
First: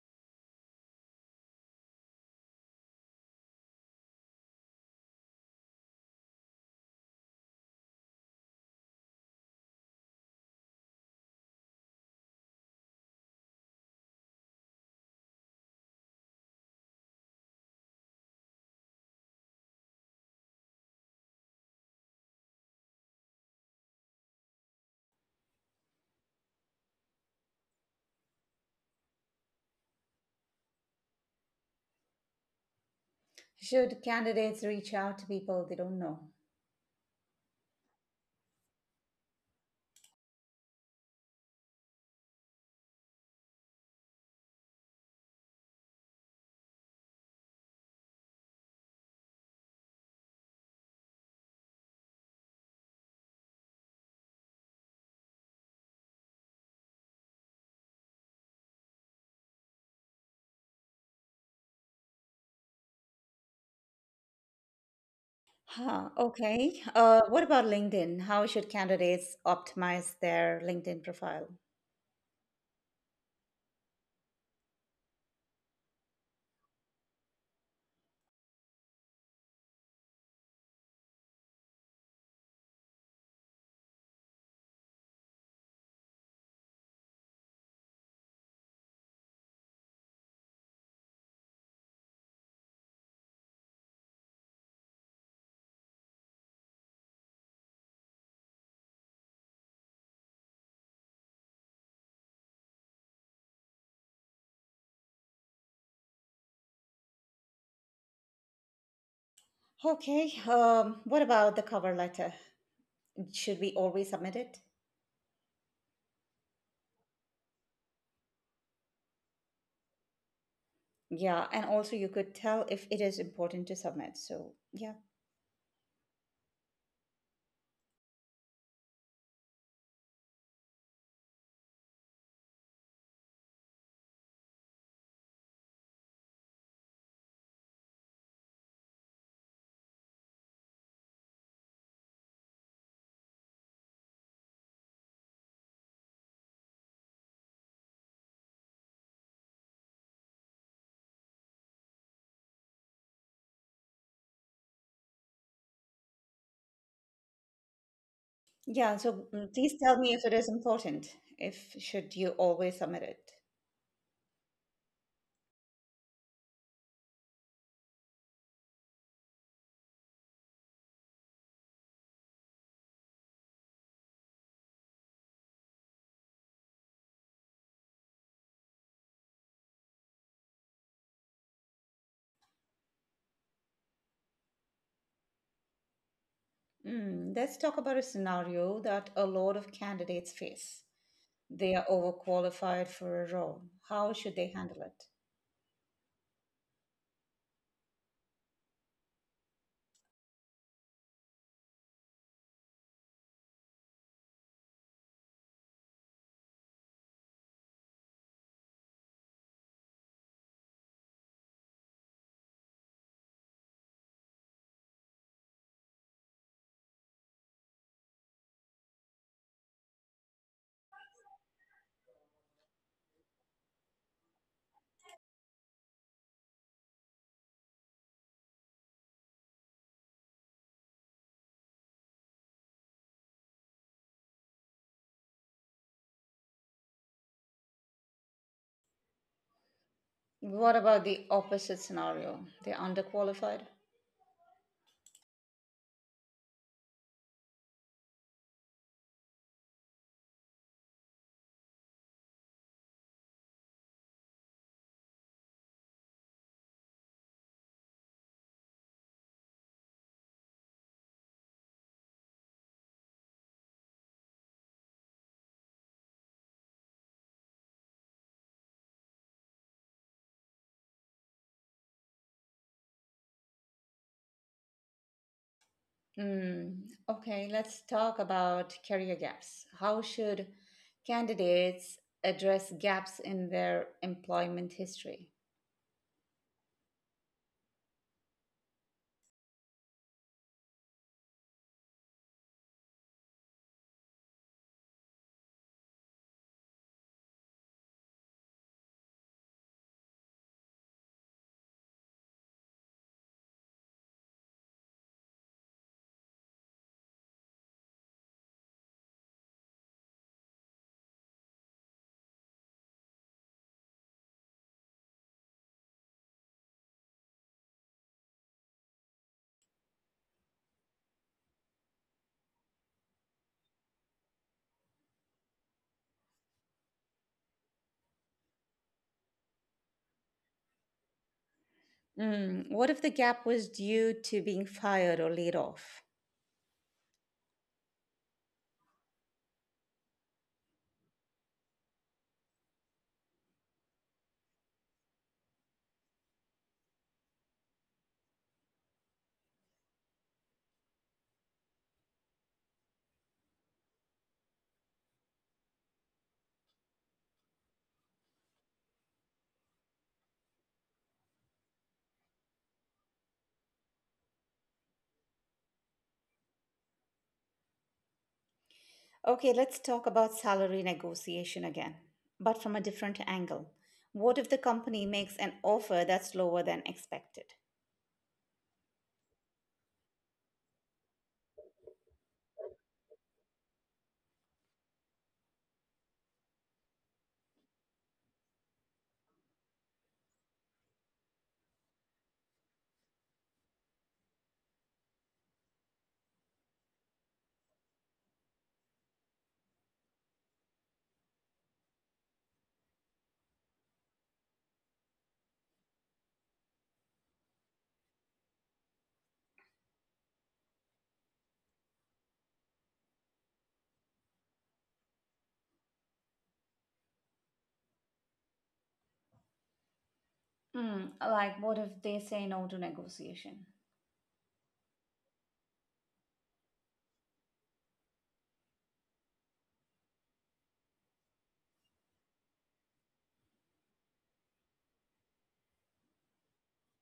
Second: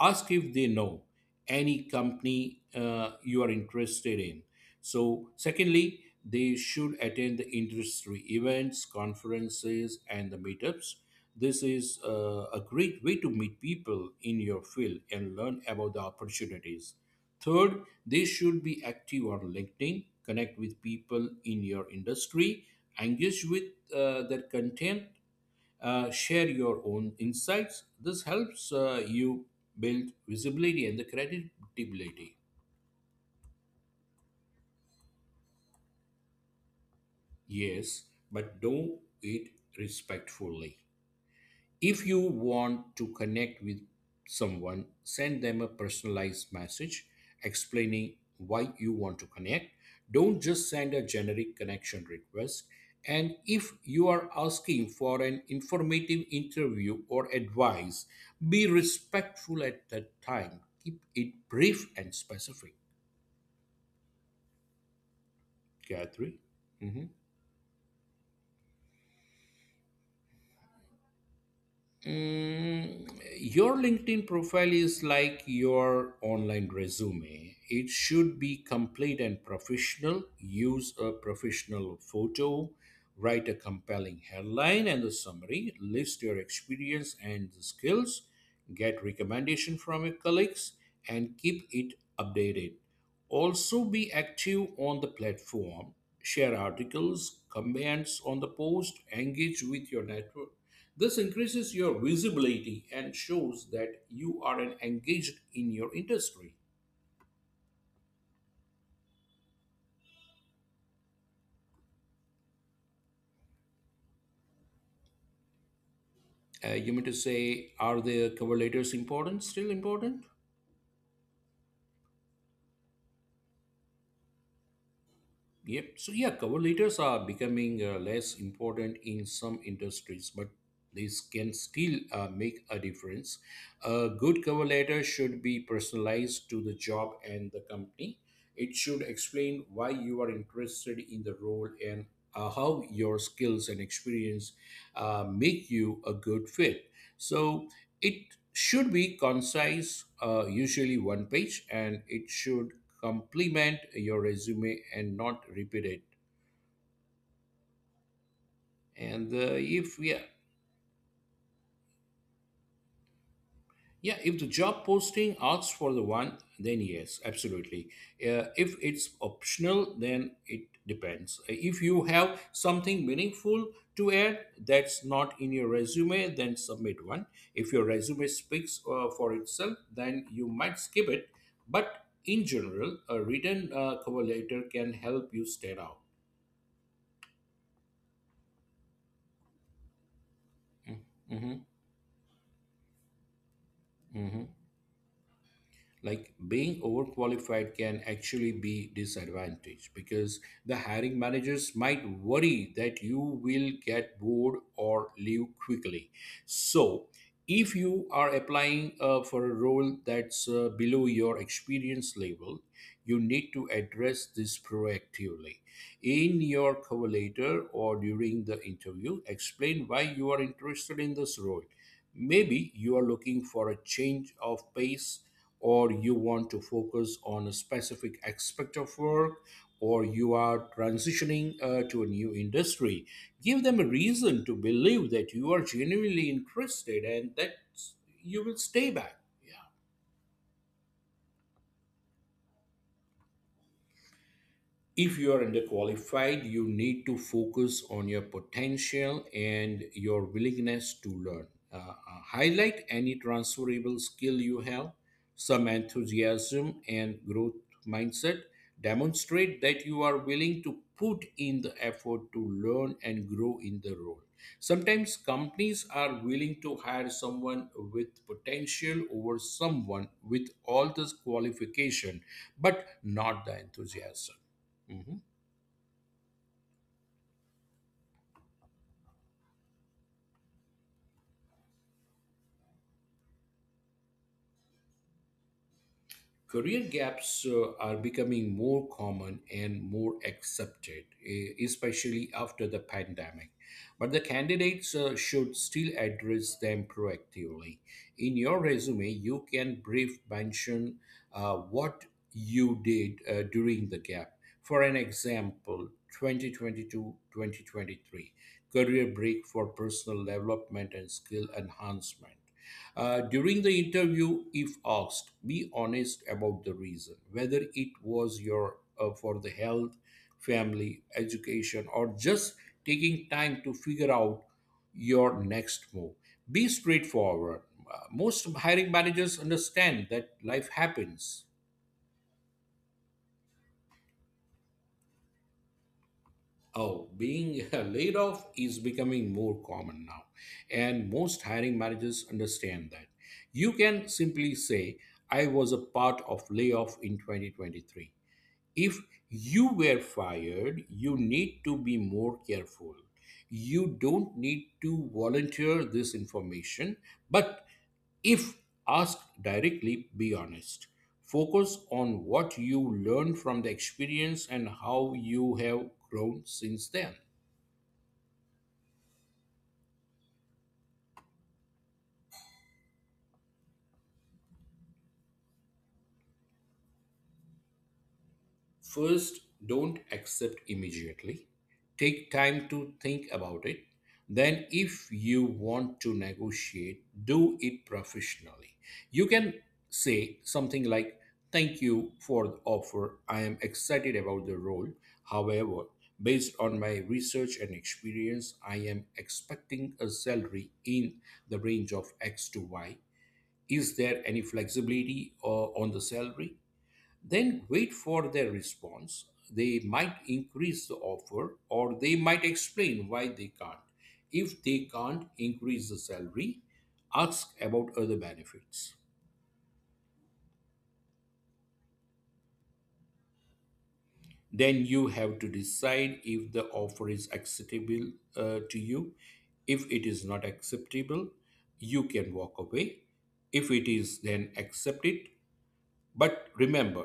S2: Ask if they know any company you are interested in. So, secondly, they should attend the industry events, conferences, and the meetups. This is a great way to meet people in your field and learn about the opportunities. Third, they should be active on LinkedIn, connect with people in your industry, engage with their content, share your own insights. This helps you build visibility and the credibility.
S1: Should candidates reach out to people they don't know?
S2: Yes, but do it respectfully. If you want to connect with someone, send them a personalized message explaining why you want to connect. Don't just send a generic connection request. And if you are asking for an informative interview or advice, be respectful at that time. Keep it brief and specific.
S1: Huh,
S2: Guthrie?
S1: okay. What about LinkedIn? How should candidates optimize their LinkedIn profile?
S2: Mm, your LinkedIn profile is like your online resume. It should be complete and professional. Use a professional photo, write a compelling headline and a summary, list your experience and the skills, get recommendation from your colleagues, and keep it updated. Also, be active on the platform, share articles, comments on the post, engage with your network. This increases your visibility and shows that you are an engaged in your industry.
S1: Okay. What about the cover letter? Should we always submit it?
S2: You mean to say, are the cover letters important? Still important?
S1: Yeah, and also you could tell if it is important to submit. So yeah,
S2: Yep. So yeah, cover letters are becoming less important in some industries, but this can still make a difference. A good cover letter should be personalized to the job and the company. It should explain why you are interested in the role and how your skills and experience make you a good fit. So it should be concise, usually one page, and it should complement your resume and not repeat it.
S1: yeah. So
S2: And
S1: please
S2: if
S1: tell me
S2: yeah,
S1: if it is important. If should you always submit it?
S2: Yeah, if the job posting asks for the one, then yes, absolutely. If it's optional, then it depends. If you have something meaningful to add that's not in your resume, then submit one. If your resume speaks for itself, then you might skip it. But in general, a written cover letter can help you stand out.
S1: Let's talk about a scenario that a lot of candidates face.
S2: Mhm,
S1: They are overqualified for a role. How should they
S2: mhm.
S1: handle it?
S2: Like being overqualified can actually be disadvantage because the hiring managers might worry that you will get bored or leave quickly. So if you are applying for a role that's below your experience level, you need to address this proactively in your cover letter or during the interview. Explain why you are interested in this role. Maybe you are looking for a change of pace, or you want to focus on a specific aspect of work, or you are transitioning to a new industry. Give them a reason to believe that you are genuinely interested and that you will stay back. Yeah.
S1: What about the opposite scenario? They're underqualified?
S2: If you are underqualified, you need to focus on your potential and your willingness to learn. Uh, uh, Highlight any transferable skill you have, some enthusiasm and growth mindset. Demonstrate that you are willing to put in the effort to learn and grow in the role. Sometimes companies are willing to hire someone with potential over someone with all this qualification, but not the enthusiasm. Mhm.
S1: Hmm. Okay, let's talk about career gaps. How should candidates address gaps in their employment history?
S2: Career gaps are becoming more common and more accepted, especially after the pandemic. But the candidates should still address them proactively. In your resume, you can brief mention what you did during the gap. For an example, 2022 2023, career break for personal development and skill enhancement. During the interview, if asked, be honest about the reason, whether it was your for the health, family, education, or just taking time to figure out your next move. Be straightforward. Most hiring managers understand that life happens.
S1: Hmm. What if the gap was due to being fired or laid off?
S2: Oh, being *laughs* laid off is becoming more common now, and most hiring managers understand that. You can simply say, I was a part of layoff in 2023. If you were fired, you need to be more careful. You don't need to volunteer this information, but if asked directly, be honest. Focus on what you learned from the experience and how you have grown since then.
S1: Okay, let's talk about salary negotiation again, but from a different angle. What if the company makes an offer that's lower than expected?
S2: First, don't accept immediately. Take time to think about it. Then, if you want to negotiate, do it professionally. You can say something like, thank you for the offer. I am excited about the role. However, based on my research and experience, I am expecting a salary in the range of X to Y. Is there any flexibility on the salary? Then wait for their response. They might increase the offer or they might explain why they can't. If they can't increase the salary, ask about other benefits.
S1: Like, what if they say no to negotiation?
S2: Then you have to decide if the offer is acceptable to you. If it is not acceptable, you can walk away. If it is, then accept it. But remember,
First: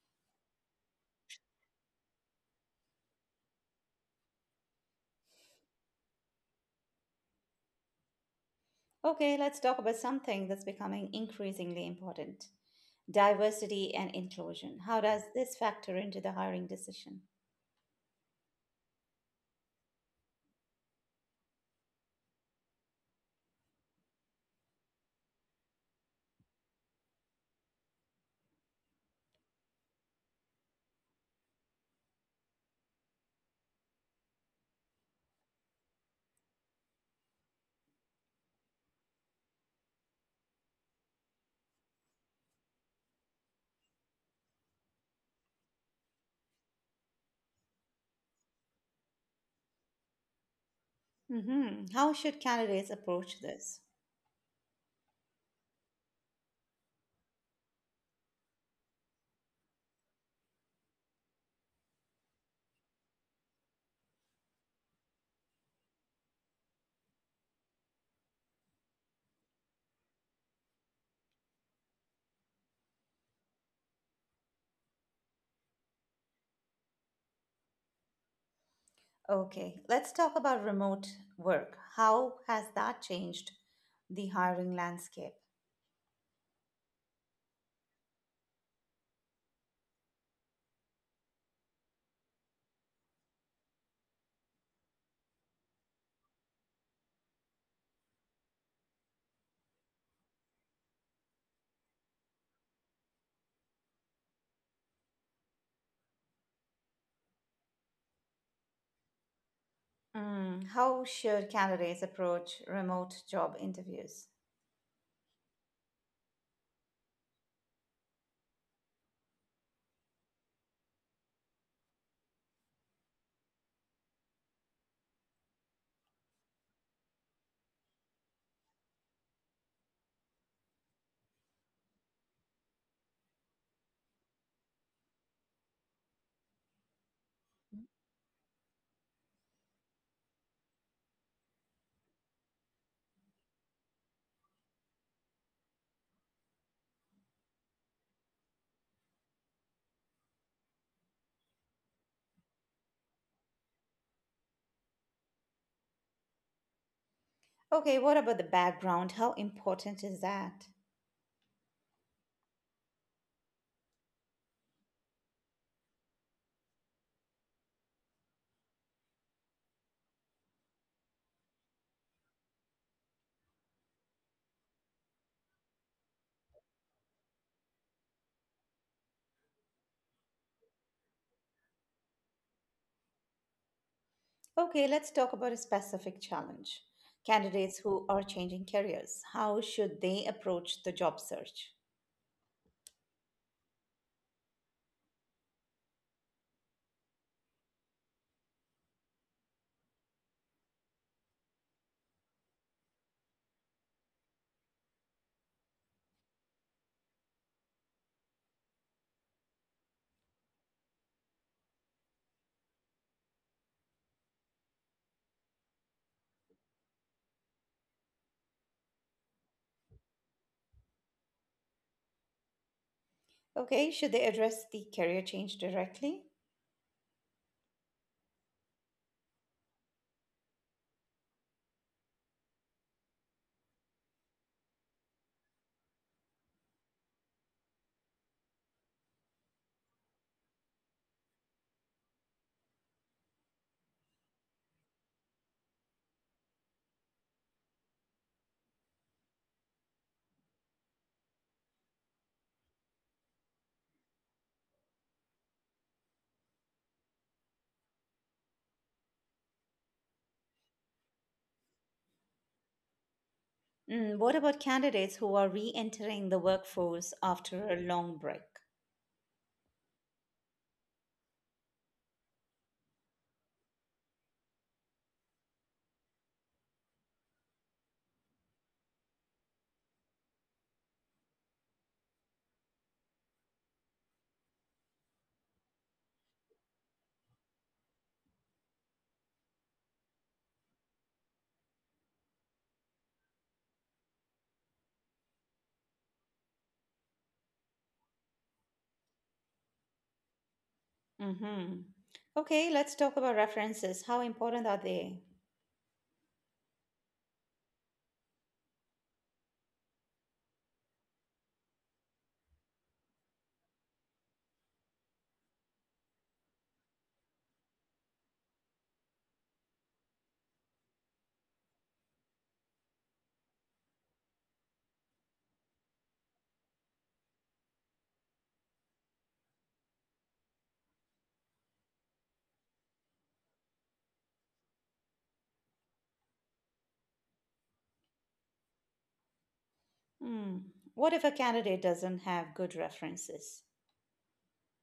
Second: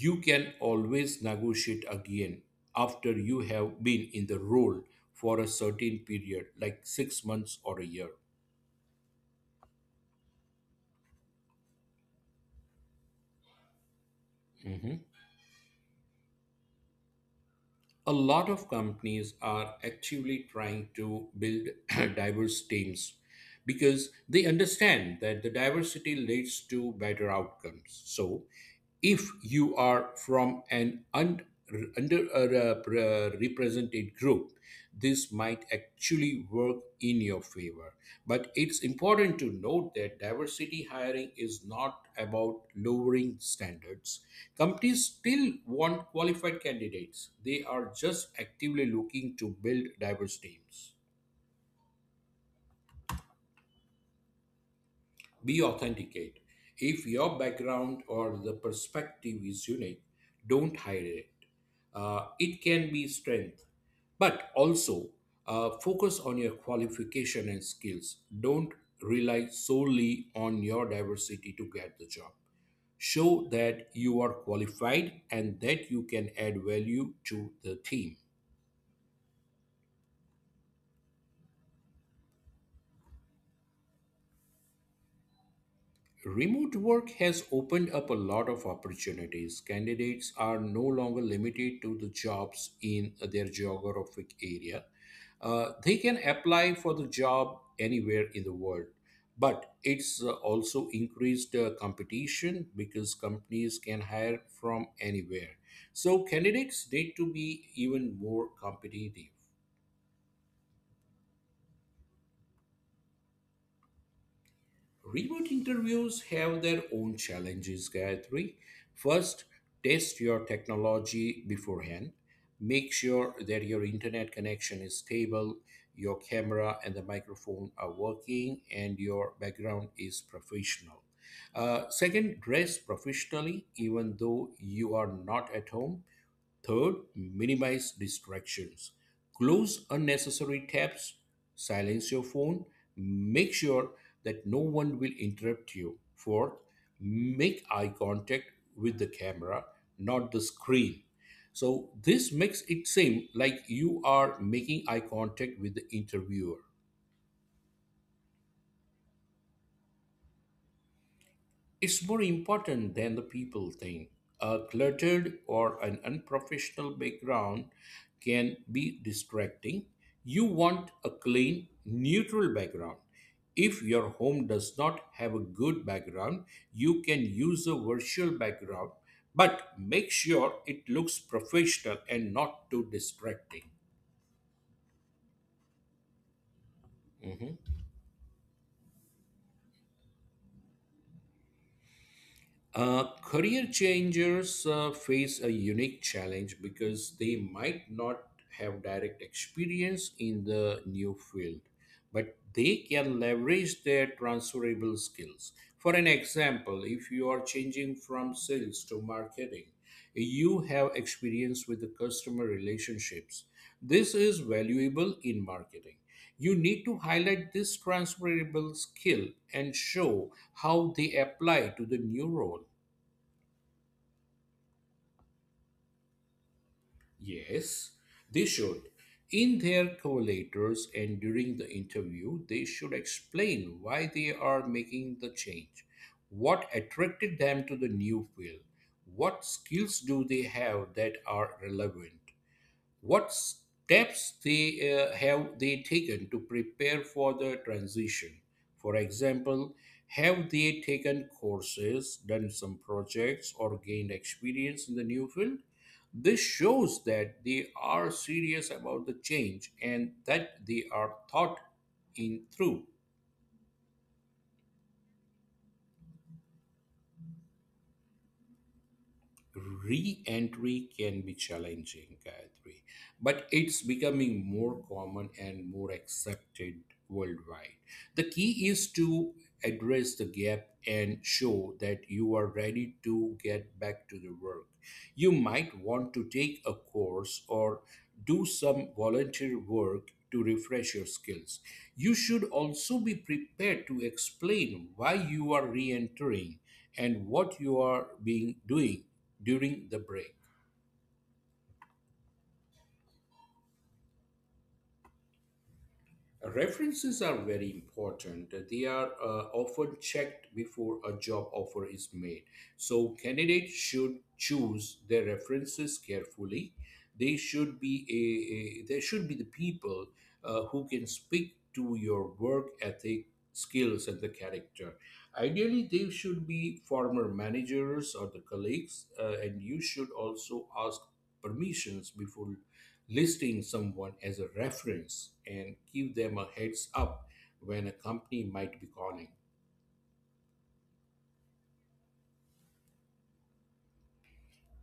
S2: you can always negotiate again after you have been in the role for a certain period, like 6 months or a year.
S1: Okay, let's talk about something that's becoming increasingly important: diversity and inclusion.
S2: Mhm.
S1: How does this factor into the hiring decision?
S2: A lot of companies are actively trying to build *clears throat* diverse teams because they understand that the diversity leads to better outcomes. So, if you are from an underrepresented group, this might actually work in your favor. But it's important to note that diversity hiring is not about lowering standards. Companies still want qualified candidates. They are just actively looking to build diverse teams.
S1: How should candidates approach this?
S2: Be authenticate. If your background or the perspective is unique, don't hide it. It can be strength, but also focus on your qualification and skills. Don't rely solely on your diversity to get the job. Show that you are qualified and that you can add value to the team.
S1: Okay, let's talk about remote work. How has that changed the hiring landscape?
S2: Remote work has opened up a lot of opportunities. Candidates are no longer limited to the jobs in their geographic area. They can apply for the job anywhere in the world. But it's also increased competition because companies can hire from anywhere. So candidates need to be even more competitive.
S1: How should candidates approach remote job interviews?
S2: Remote interviews have their own challenges, Gayatri. First, test your technology beforehand. Make sure that your internet connection is stable, your camera and the microphone are working, and your background is professional. Second, dress professionally even though you are not at home. Third, minimize distractions. Close unnecessary tabs, silence your phone, make sure that no one will interrupt you. Fourth, make eye contact with the camera, not the screen. So, this makes it seem like you are making eye contact with the interviewer.
S1: Okay, what about the background? How important is that?
S2: It's more important than the people think. A cluttered or an unprofessional background can be distracting. You want a clean, neutral background. If your home does not have a good background, you can use a virtual background, but make sure it looks professional and not too distracting.
S1: Okay, let's talk about a specific challenge.
S2: Mm-hmm.
S1: Candidates who are changing careers, how should they approach the job search?
S2: Career changers face a unique challenge because they might not have direct experience in the new field, but they can leverage their transferable skills. For an example, if you are changing from sales to marketing, you have experience with the customer relationships. This is valuable in marketing. You need to highlight this transferable skill and show how they apply to the new role.
S1: Okay, should they address the career change directly?
S2: Yes, they should. In their cover and during the interview, they should explain why they are making the change, what attracted them to the new field, what skills do they have that are relevant, what steps they have they taken to prepare for the transition? For example, have they taken courses, done some projects, or gained experience in the new field? This shows that they are serious about the change and that they are thought in through.
S1: What about candidates who are re entering the workforce after a long break?
S2: Re-entry can be challenging, Gayatri, but it's becoming more common and more accepted worldwide. The key is to address the gap and show that you are ready to get back to the work. You might want to take a course or do some volunteer work to refresh your skills. You should also be prepared to explain why you are re entering and what you are being doing during the break.
S1: Mm-hmm. Okay, let's talk about references. How important are they?
S2: References are very important. They are often checked before a job offer is made. So, candidates should choose their references carefully. They should be a, they should be the people who can speak to your work ethic, skills, and the character. Ideally, they should be former managers or the colleagues, and you should also ask permissions before listing someone as a reference and give them a heads up when a company might be calling.
S1: Hmm. What if a candidate doesn't have good references?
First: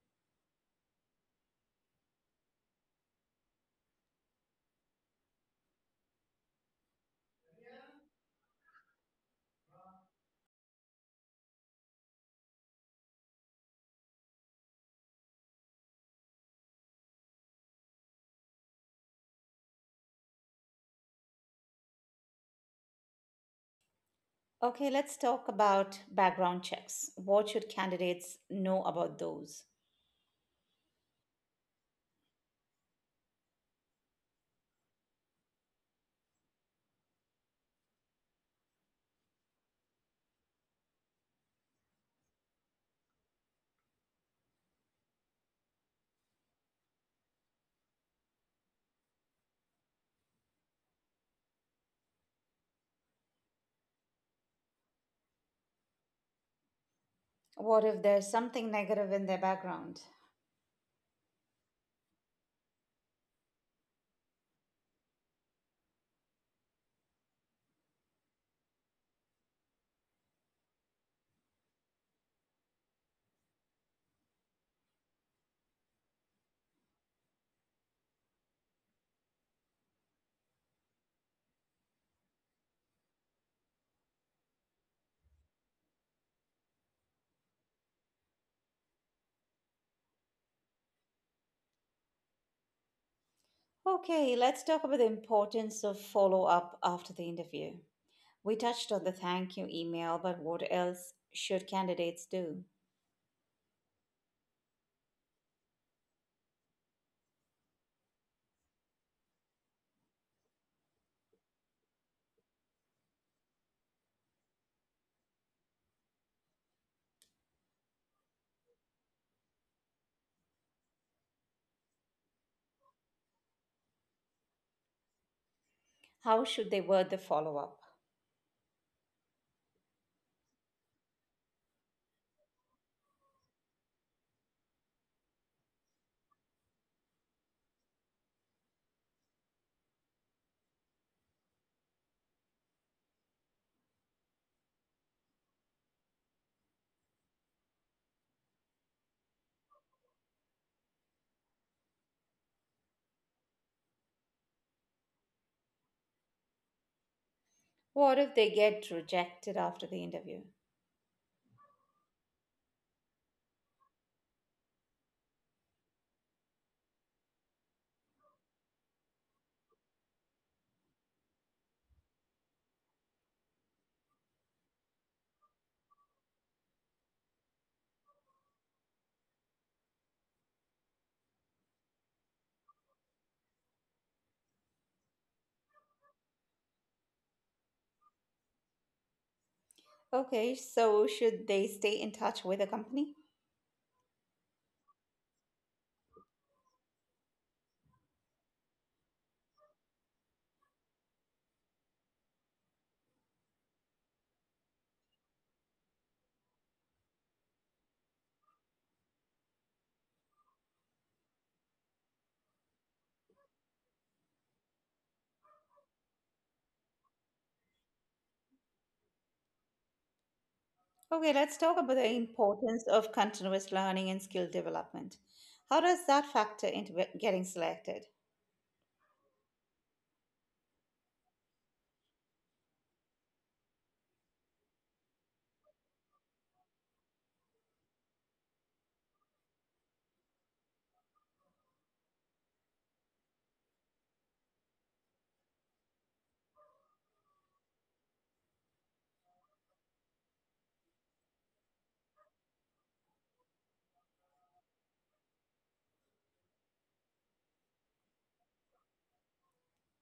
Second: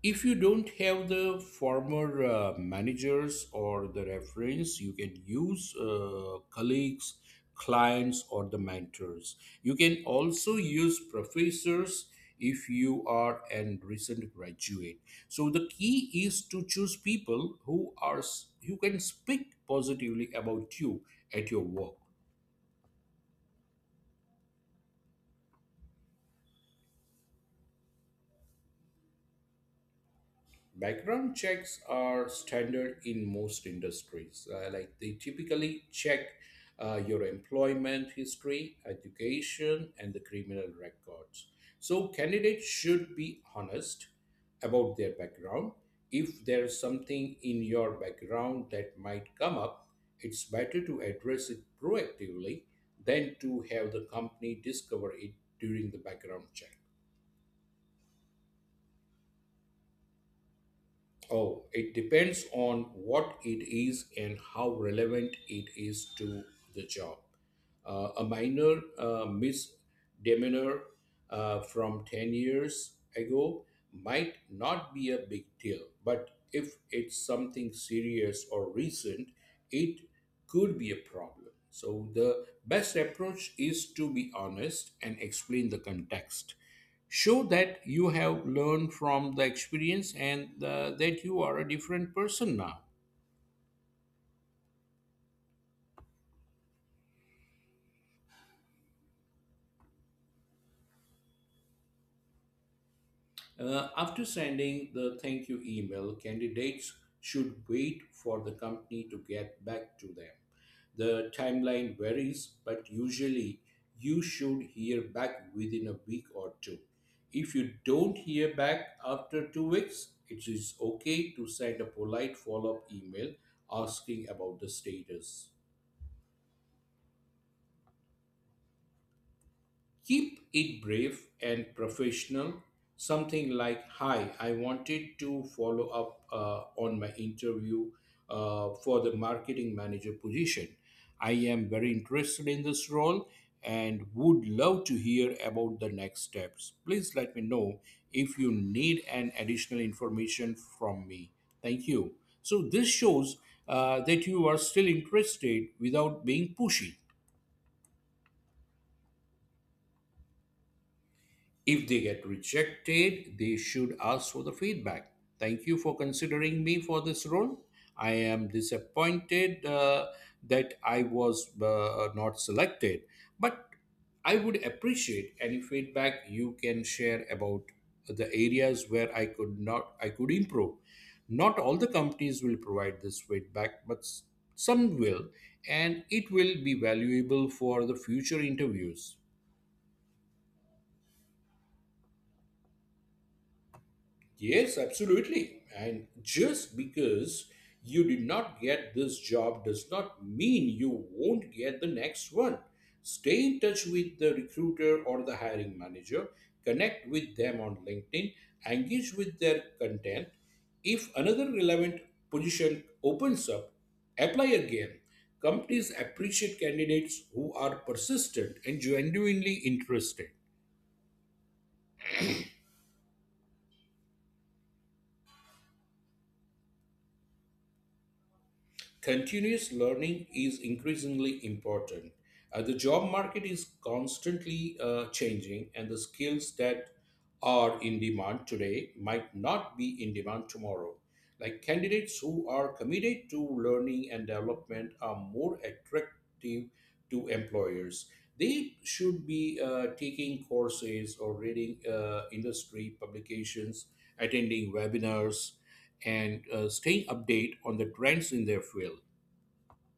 S2: If you don't have the former managers or the reference, you can use colleagues, clients, or the mentors. You can also use professors if you are a recent graduate. So the key is to choose people who can speak positively about you at your work.
S1: Okay, let's talk about background checks. What should candidates know about those?
S2: Background checks are standard in most industries. Like they typically check your employment history, education, and the criminal records. So candidates should be honest about their background. If there's something in your background that might come up, it's better to address it proactively than to have the company discover it during the background check.
S1: What if there's something negative in their background?
S2: Oh, it depends on what it is and how relevant it is to the job. A minor misdemeanor from 10 years ago might not be a big deal, but if it's something serious or recent, it could be a problem. So, the best approach is to be honest and explain the context show that you have learned from the experience and that you are a different person now.
S1: Okay, let's talk about the importance of follow up after the interview. We touched on the thank you email, but what else should candidates do?
S2: After sending the thank you email, candidates should wait for the company to get back to them. The timeline varies, but usually you should hear back within a week or two. If you don't hear back after 2 weeks, it is okay to send a polite follow up email asking about the status.
S1: How should they word the follow up?
S2: Keep it brief and professional. Something like, Hi, I wanted to follow up on my interview for the marketing manager position. I am very interested in this role and would love to hear about the next steps. Please let me know if you need an additional information from me. Thank you. So, this shows that you are still interested without being pushy.
S1: What if they get rejected after the interview?
S2: If they get rejected, they should ask for the feedback. Thank you for considering me for this role. I am disappointed that I was not selected, but I would appreciate any feedback you can share about the areas where I could improve. Not all the companies will provide this feedback, but some will, and it will be valuable for the future interviews.
S1: Okay, so should they stay in touch with the company?
S2: Yes, absolutely. And just because you did not get this job does not mean you won't get the next one. Stay in touch with the recruiter or the hiring manager, connect with them on LinkedIn, engage with their content. If another relevant position opens up, apply again. Companies appreciate candidates who are persistent and genuinely interested.
S1: Okay, let's talk about the importance of continuous learning and skill development. How does that factor into getting selected?
S2: Continuous learning is increasingly important. The job market is constantly changing, and the skills that are in demand today might not be in demand tomorrow. Like candidates who are committed to learning and development are more attractive to employers. They should be taking courses or reading industry publications, attending webinars, and staying update on the trends in their field.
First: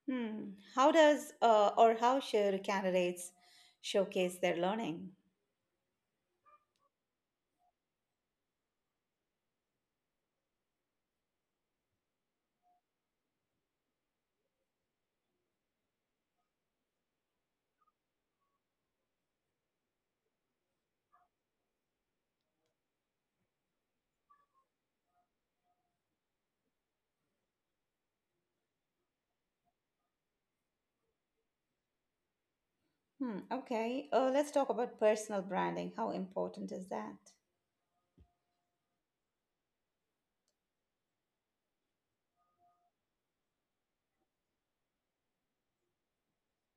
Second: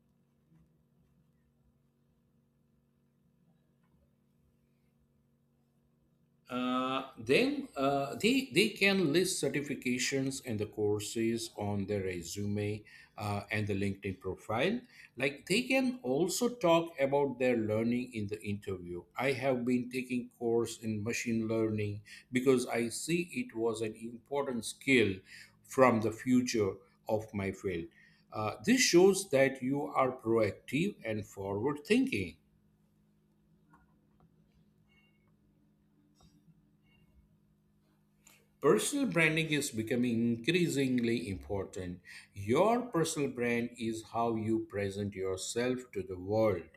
S1: Hmm. How does or how should candidates showcase their learning?
S2: Then they can list certifications and the courses on their resume and the LinkedIn profile. Like they can also talk about their learning in the interview. I have been taking course in machine learning because I see it was an important skill from the future of my field. This shows that you are proactive and forward thinking.
S1: Hmm. Okay. Let's talk about personal branding. How important is that?
S2: Personal branding is becoming increasingly important. Your personal brand is how you present yourself to the world.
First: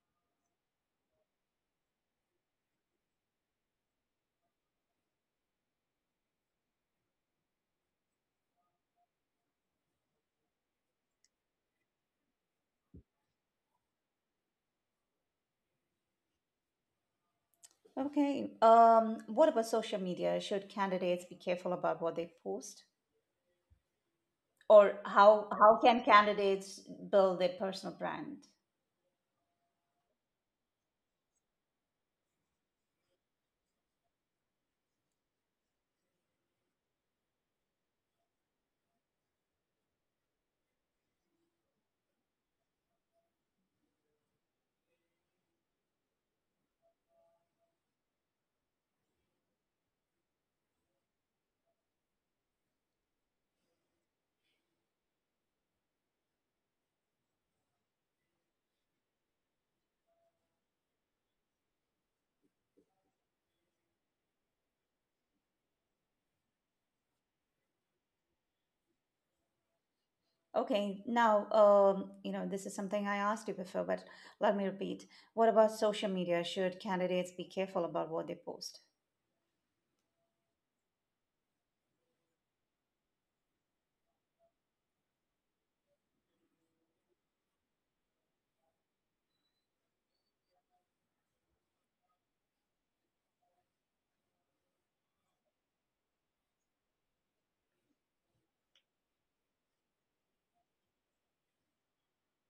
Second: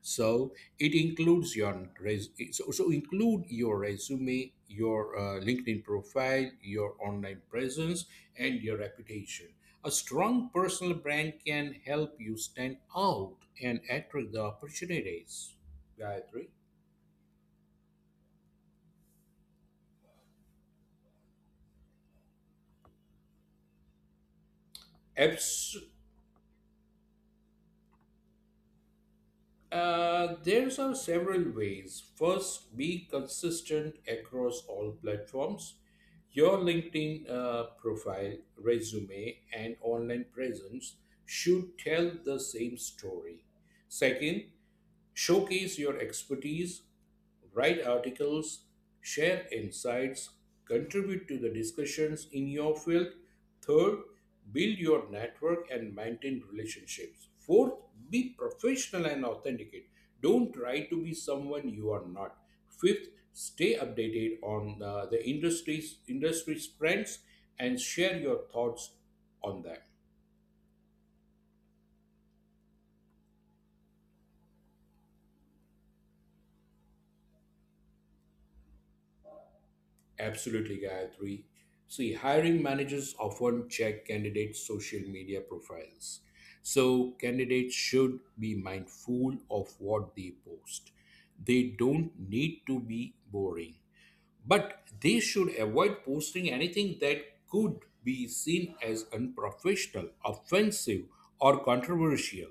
S2: So it include your resume, your LinkedIn profile, your online presence, and your reputation. A strong personal brand can help you stand out and attract the opportunities. Yeah, I
S1: Okay. What about social media? Should candidates be careful about what they post, or how can candidates build their personal brand?
S2: there's are several ways. First, be consistent across all platforms. Your LinkedIn profile, resume, and online presence should tell the same story. Second, showcase your expertise, write articles, share insights, contribute to the discussions in your field. Third, build your network and maintain relationships. Fourth, be professional and authenticate. Don't try to be someone you are not. Fifth, stay updated on the industry's trends and share your thoughts on them.
S1: Okay, now, this is something I asked you before, but let me repeat. What about social media? Should candidates be careful about what they post?
S2: Absolutely, Gayatri. See, hiring managers often check candidates' social media profiles. So, candidates should be mindful of what they post. They don't need to be boring, but they should avoid posting anything that could be seen as unprofessional, offensive, or controversial.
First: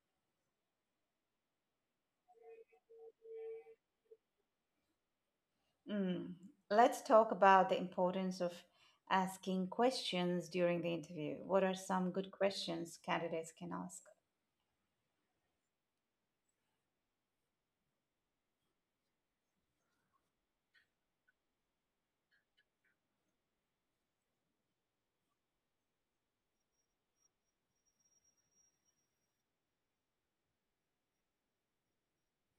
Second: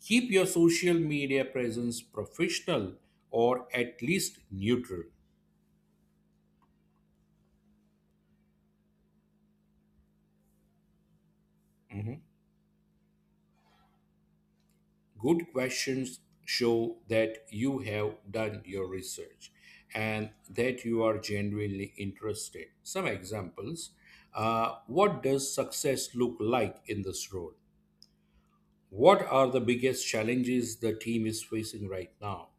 S2: Keep your social media presence professional or at least neutral.
S1: Mm. Let's talk about the importance of asking questions during the interview. What are some
S2: Mm-hmm.
S1: good questions candidates can ask?
S2: Good questions show that you have done your research and that you are genuinely interested. Some examples What does success look like in this role? What are the biggest challenges the team is facing right now?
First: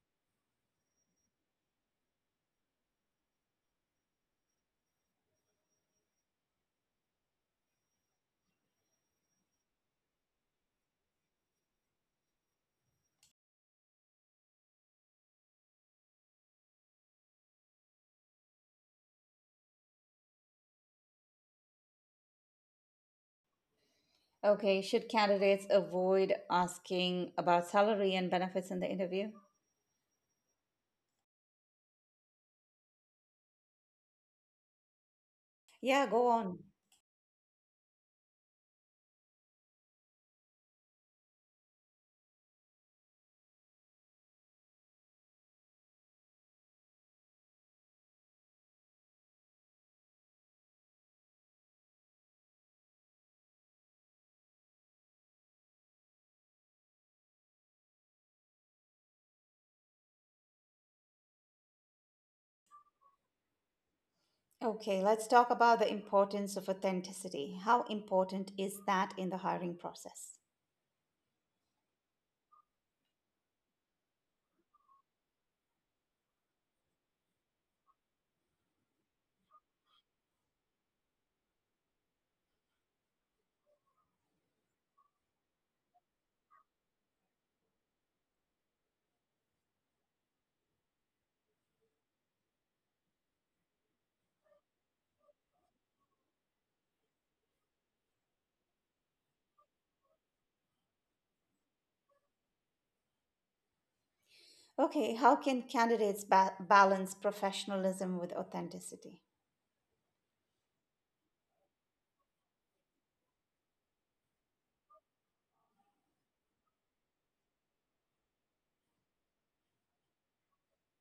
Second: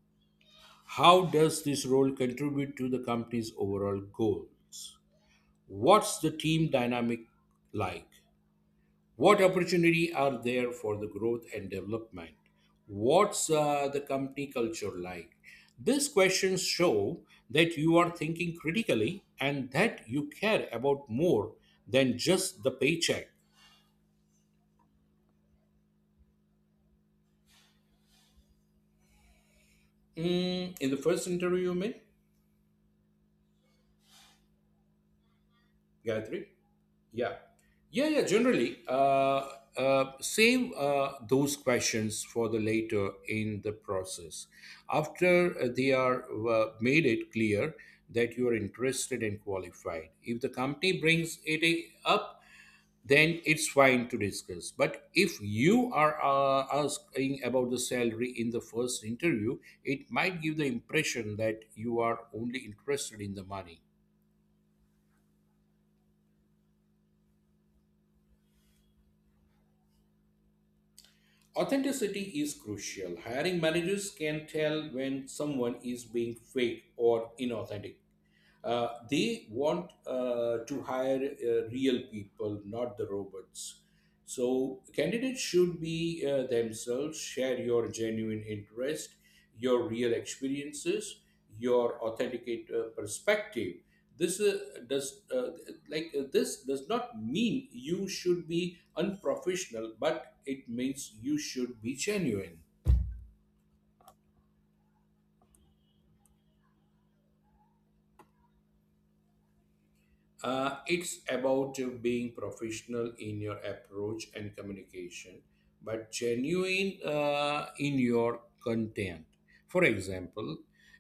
S2: How does this role contribute to the company's overall goals? What's the team dynamic like? What opportunity are there for the growth and development? What's the company culture like? These questions show that you are thinking critically and that you care about more than just the paycheck.
S1: Okay, should candidates avoid asking about salary and benefits in the interview?
S2: Mm, in the first interview, you mean,
S1: Yeah, go
S2: Gayatri?
S1: on.
S2: Yeah. Yeah, yeah, generally. Save those questions for the later in the process. After they are made it clear that you are interested and qualified. If the company brings it up, then it's fine to discuss. But if you are asking about the salary in the first interview, it might give the impression that you are only interested in the money.
S1: Okay, let's talk about the importance of authenticity. How important is that in the hiring process?
S2: Authenticity is crucial. Hiring managers can tell when someone is being fake or inauthentic. They want to hire real people, not the robots. So, candidates should be themselves, share your genuine interest, your real experiences, your authenticate perspective. This uh, does uh, this does not mean you should be unprofessional, but it means you should be genuine.
S1: Okay, how can candidates balance professionalism with authenticity?
S2: It's about being professional in your approach and communication, but genuine in your content. For example,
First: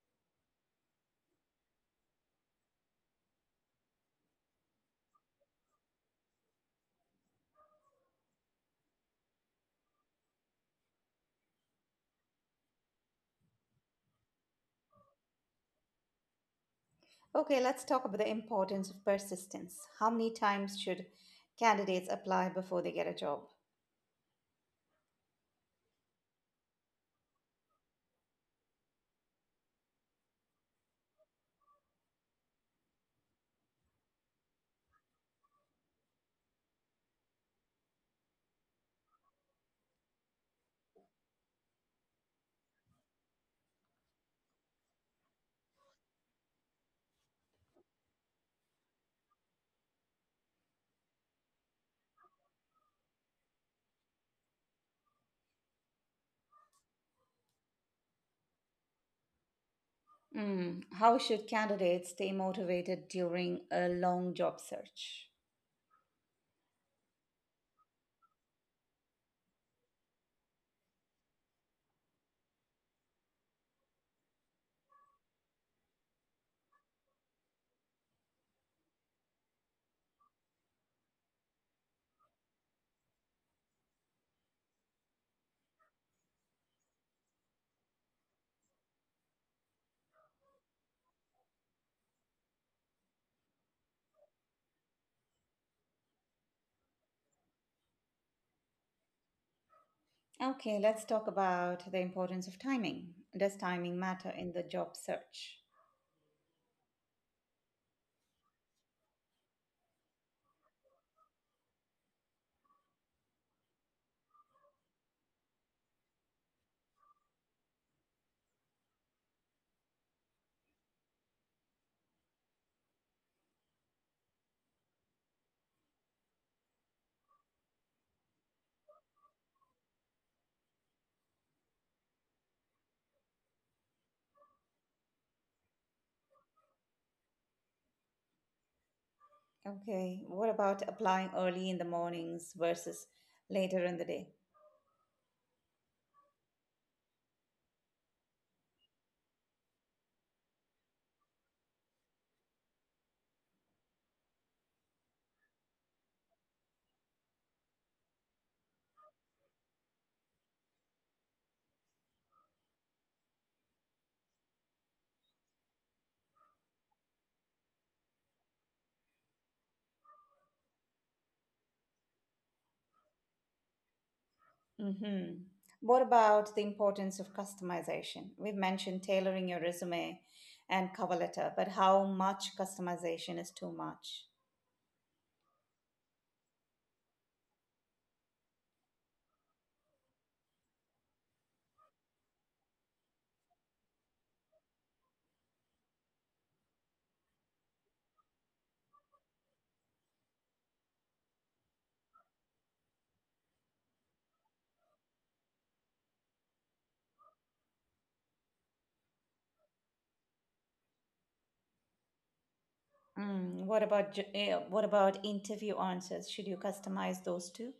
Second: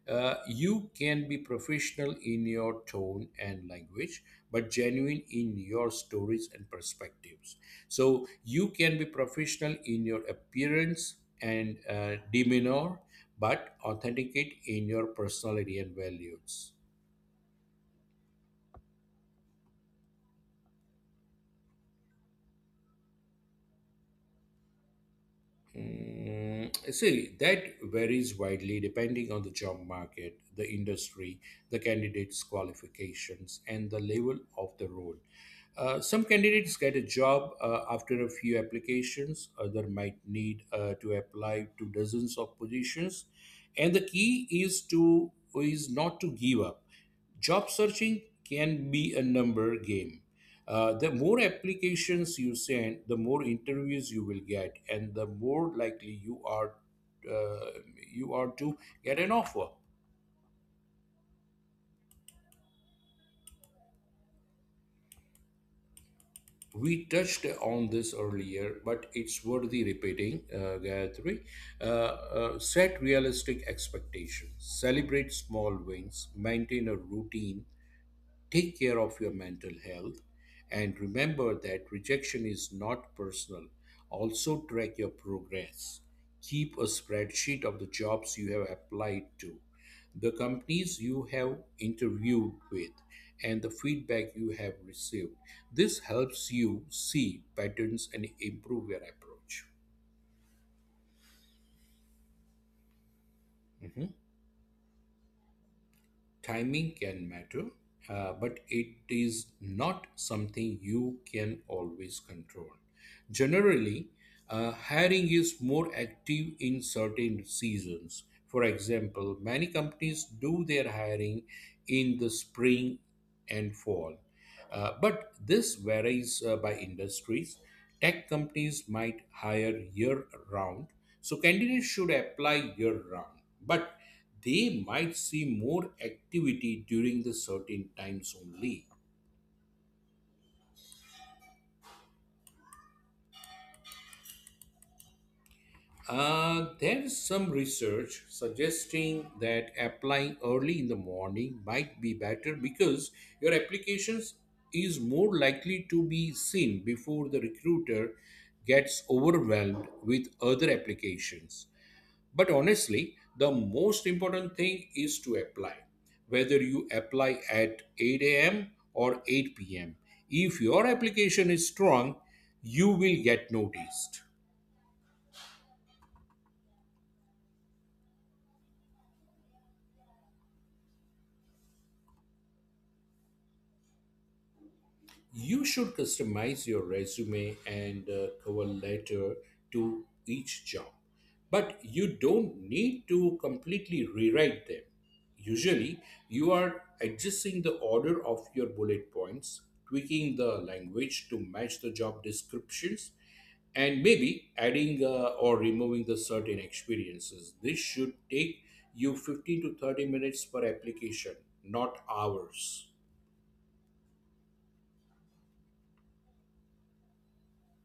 S2: you can be professional in your tone and language, but genuine in your stories and perspectives. So you can be professional in your appearance and demeanor, but authenticate in your personality and values.
S1: Okay, let's talk about the importance of persistence. How many times should candidates apply before they get a job?
S2: Mm, see, that varies widely depending on the job market, the industry, the candidate's qualifications, and the level of the role. Some candidates get a job after a few applications, other might need to apply to dozens of positions. And the key is not to give up. Job searching can be a number game. The more applications you send, the more interviews you will get, and the more likely uh, you are to get an offer.
S1: How should candidates stay motivated during a long job search?
S2: We touched on this earlier, but it's worthy repeating, Gayatri. Set realistic expectations, celebrate small wins, maintain a routine. Take care of your mental health and remember that rejection is not personal. Also, track your progress. Keep a spreadsheet of the jobs you have applied to, the companies you have interviewed with, and the feedback you have received. This helps you see patterns and improve your approach.
S1: Okay, let's talk about the importance of timing. Does timing
S2: Mhm.
S1: matter in the job search?
S2: Timing can matter, but it is not something you can always control. Generally, hiring is more active in certain seasons. For example, many companies do their hiring in the spring and fall but this varies by industries. Tech companies might hire year round, so candidates should apply year round, but they might see more activity during the certain times only.
S1: Okay. What about applying early in the mornings versus later in the day?
S2: There is some research suggesting that applying early in the morning might be better because your applications is more likely to be seen before the recruiter gets overwhelmed with other applications. But honestly, the most important thing is to apply, whether you apply at 8 a.m. or 8 p.m. If your application is strong, you will get noticed.
S1: hmm What about the importance of customization? We've mentioned tailoring your resume and cover letter, but how much customization is too much?
S2: You should customize your resume and cover letter to each job, but you don't need to completely rewrite them. Usually, you are adjusting the order of your bullet points, tweaking the language to match the job descriptions, and maybe adding or removing the certain experiences. This should take you 15 to 30 minutes per application, not hours.
S1: What about interview answers? Should you customize those too?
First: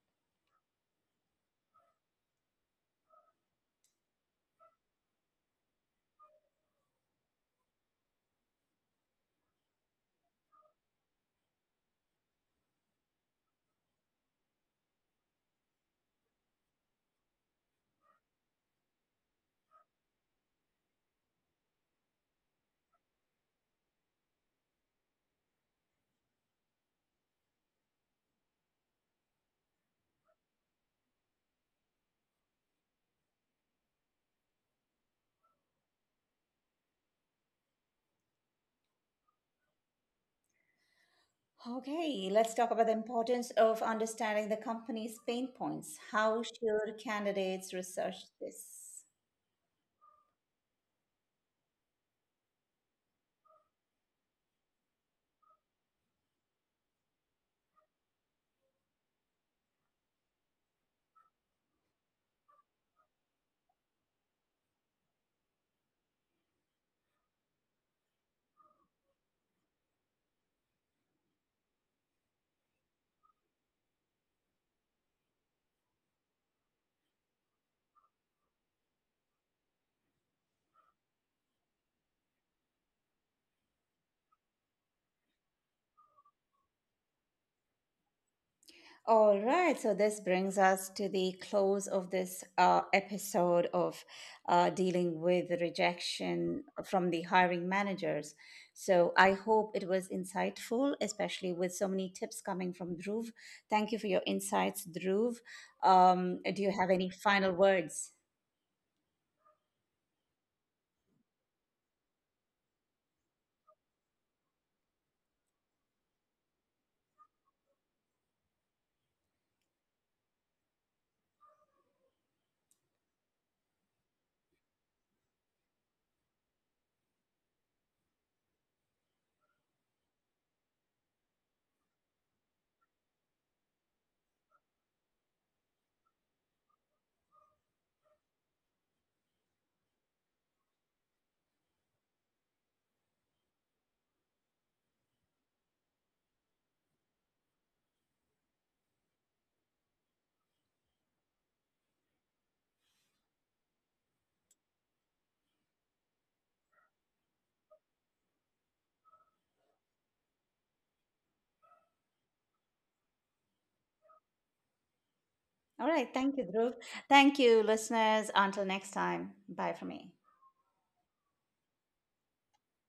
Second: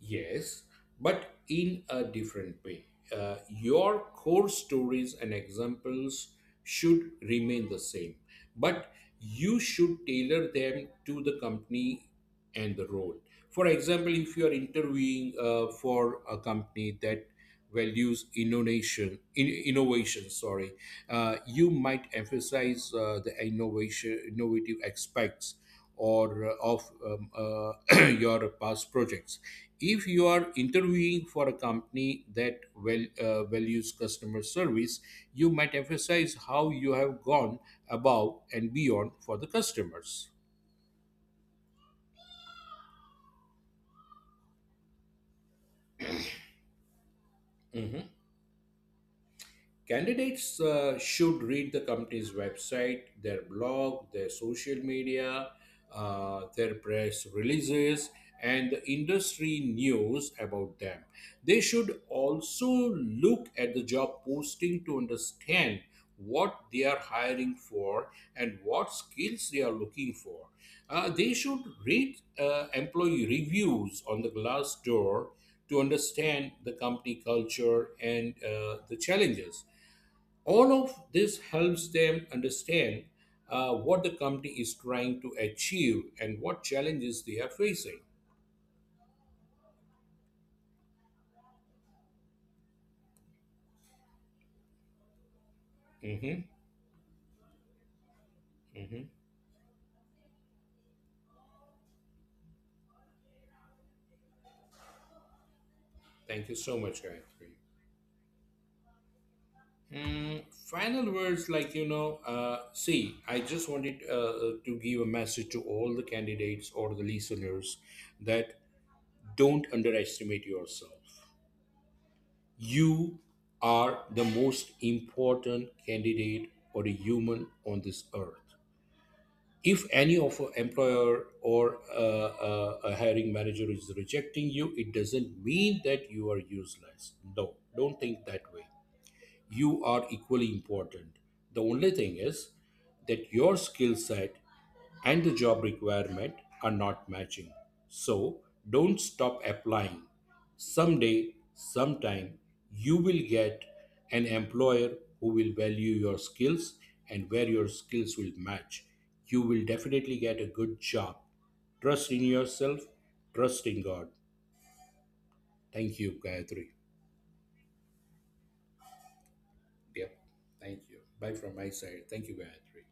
S2: Yes, but in a different way. Your core stories and examples should remain the same, but you should tailor them to the company and the role. For example, if you are interviewing for a company that values innovation, sorry, you might emphasize the innovative aspects or of *clears throat* your past projects if you are interviewing for a company that well, values customer service, you might emphasize how you have gone above and beyond for the customers.
S1: Okay, let's talk about the importance of understanding the company's pain points. How should candidates research this?
S2: Candidates should read the company's website, their blog, their social media, their press releases, and the industry news about them. They should also look at the job posting to understand what they are hiring for and what skills they are looking for. They should read employee reviews on the Glassdoor to understand the company culture and the challenges. All of this helps them understand what the company is trying to achieve and what challenges they are facing.
S1: All right, so this brings us to the close of this episode of dealing with
S2: Mhm,
S1: rejection from the hiring managers.
S2: mhm.
S1: So I hope it was insightful, especially with so many tips coming from Dhruv. Thank you for your insights, Dhruv.
S2: Thank
S1: Um,
S2: you
S1: do
S2: so
S1: you have
S2: much,
S1: any
S2: Gayatri.
S1: final words?
S2: Mm, final words like, see, I just wanted to give a message to all the candidates or the listeners that don't underestimate yourself. You are the most important candidate or a human on this earth. If any of an employer or a hiring manager is rejecting you, it doesn't mean that you are useless. No, don't think that way. You are equally important. The only thing is that your skill set and the job requirement are not matching. So don't stop applying. Someday, sometime, you will get an employer who will value your skills and where your skills will match. You will definitely get a good job. Trust in yourself, trust in God.
S1: All
S2: Thank
S1: right,
S2: you,
S1: thank you,
S2: Gayatri.
S1: Dhruv. Thank you, listeners. Until next time, bye from
S2: Yeah,
S1: me.
S2: thank you. Bye from my side. Thank you, Gayatri.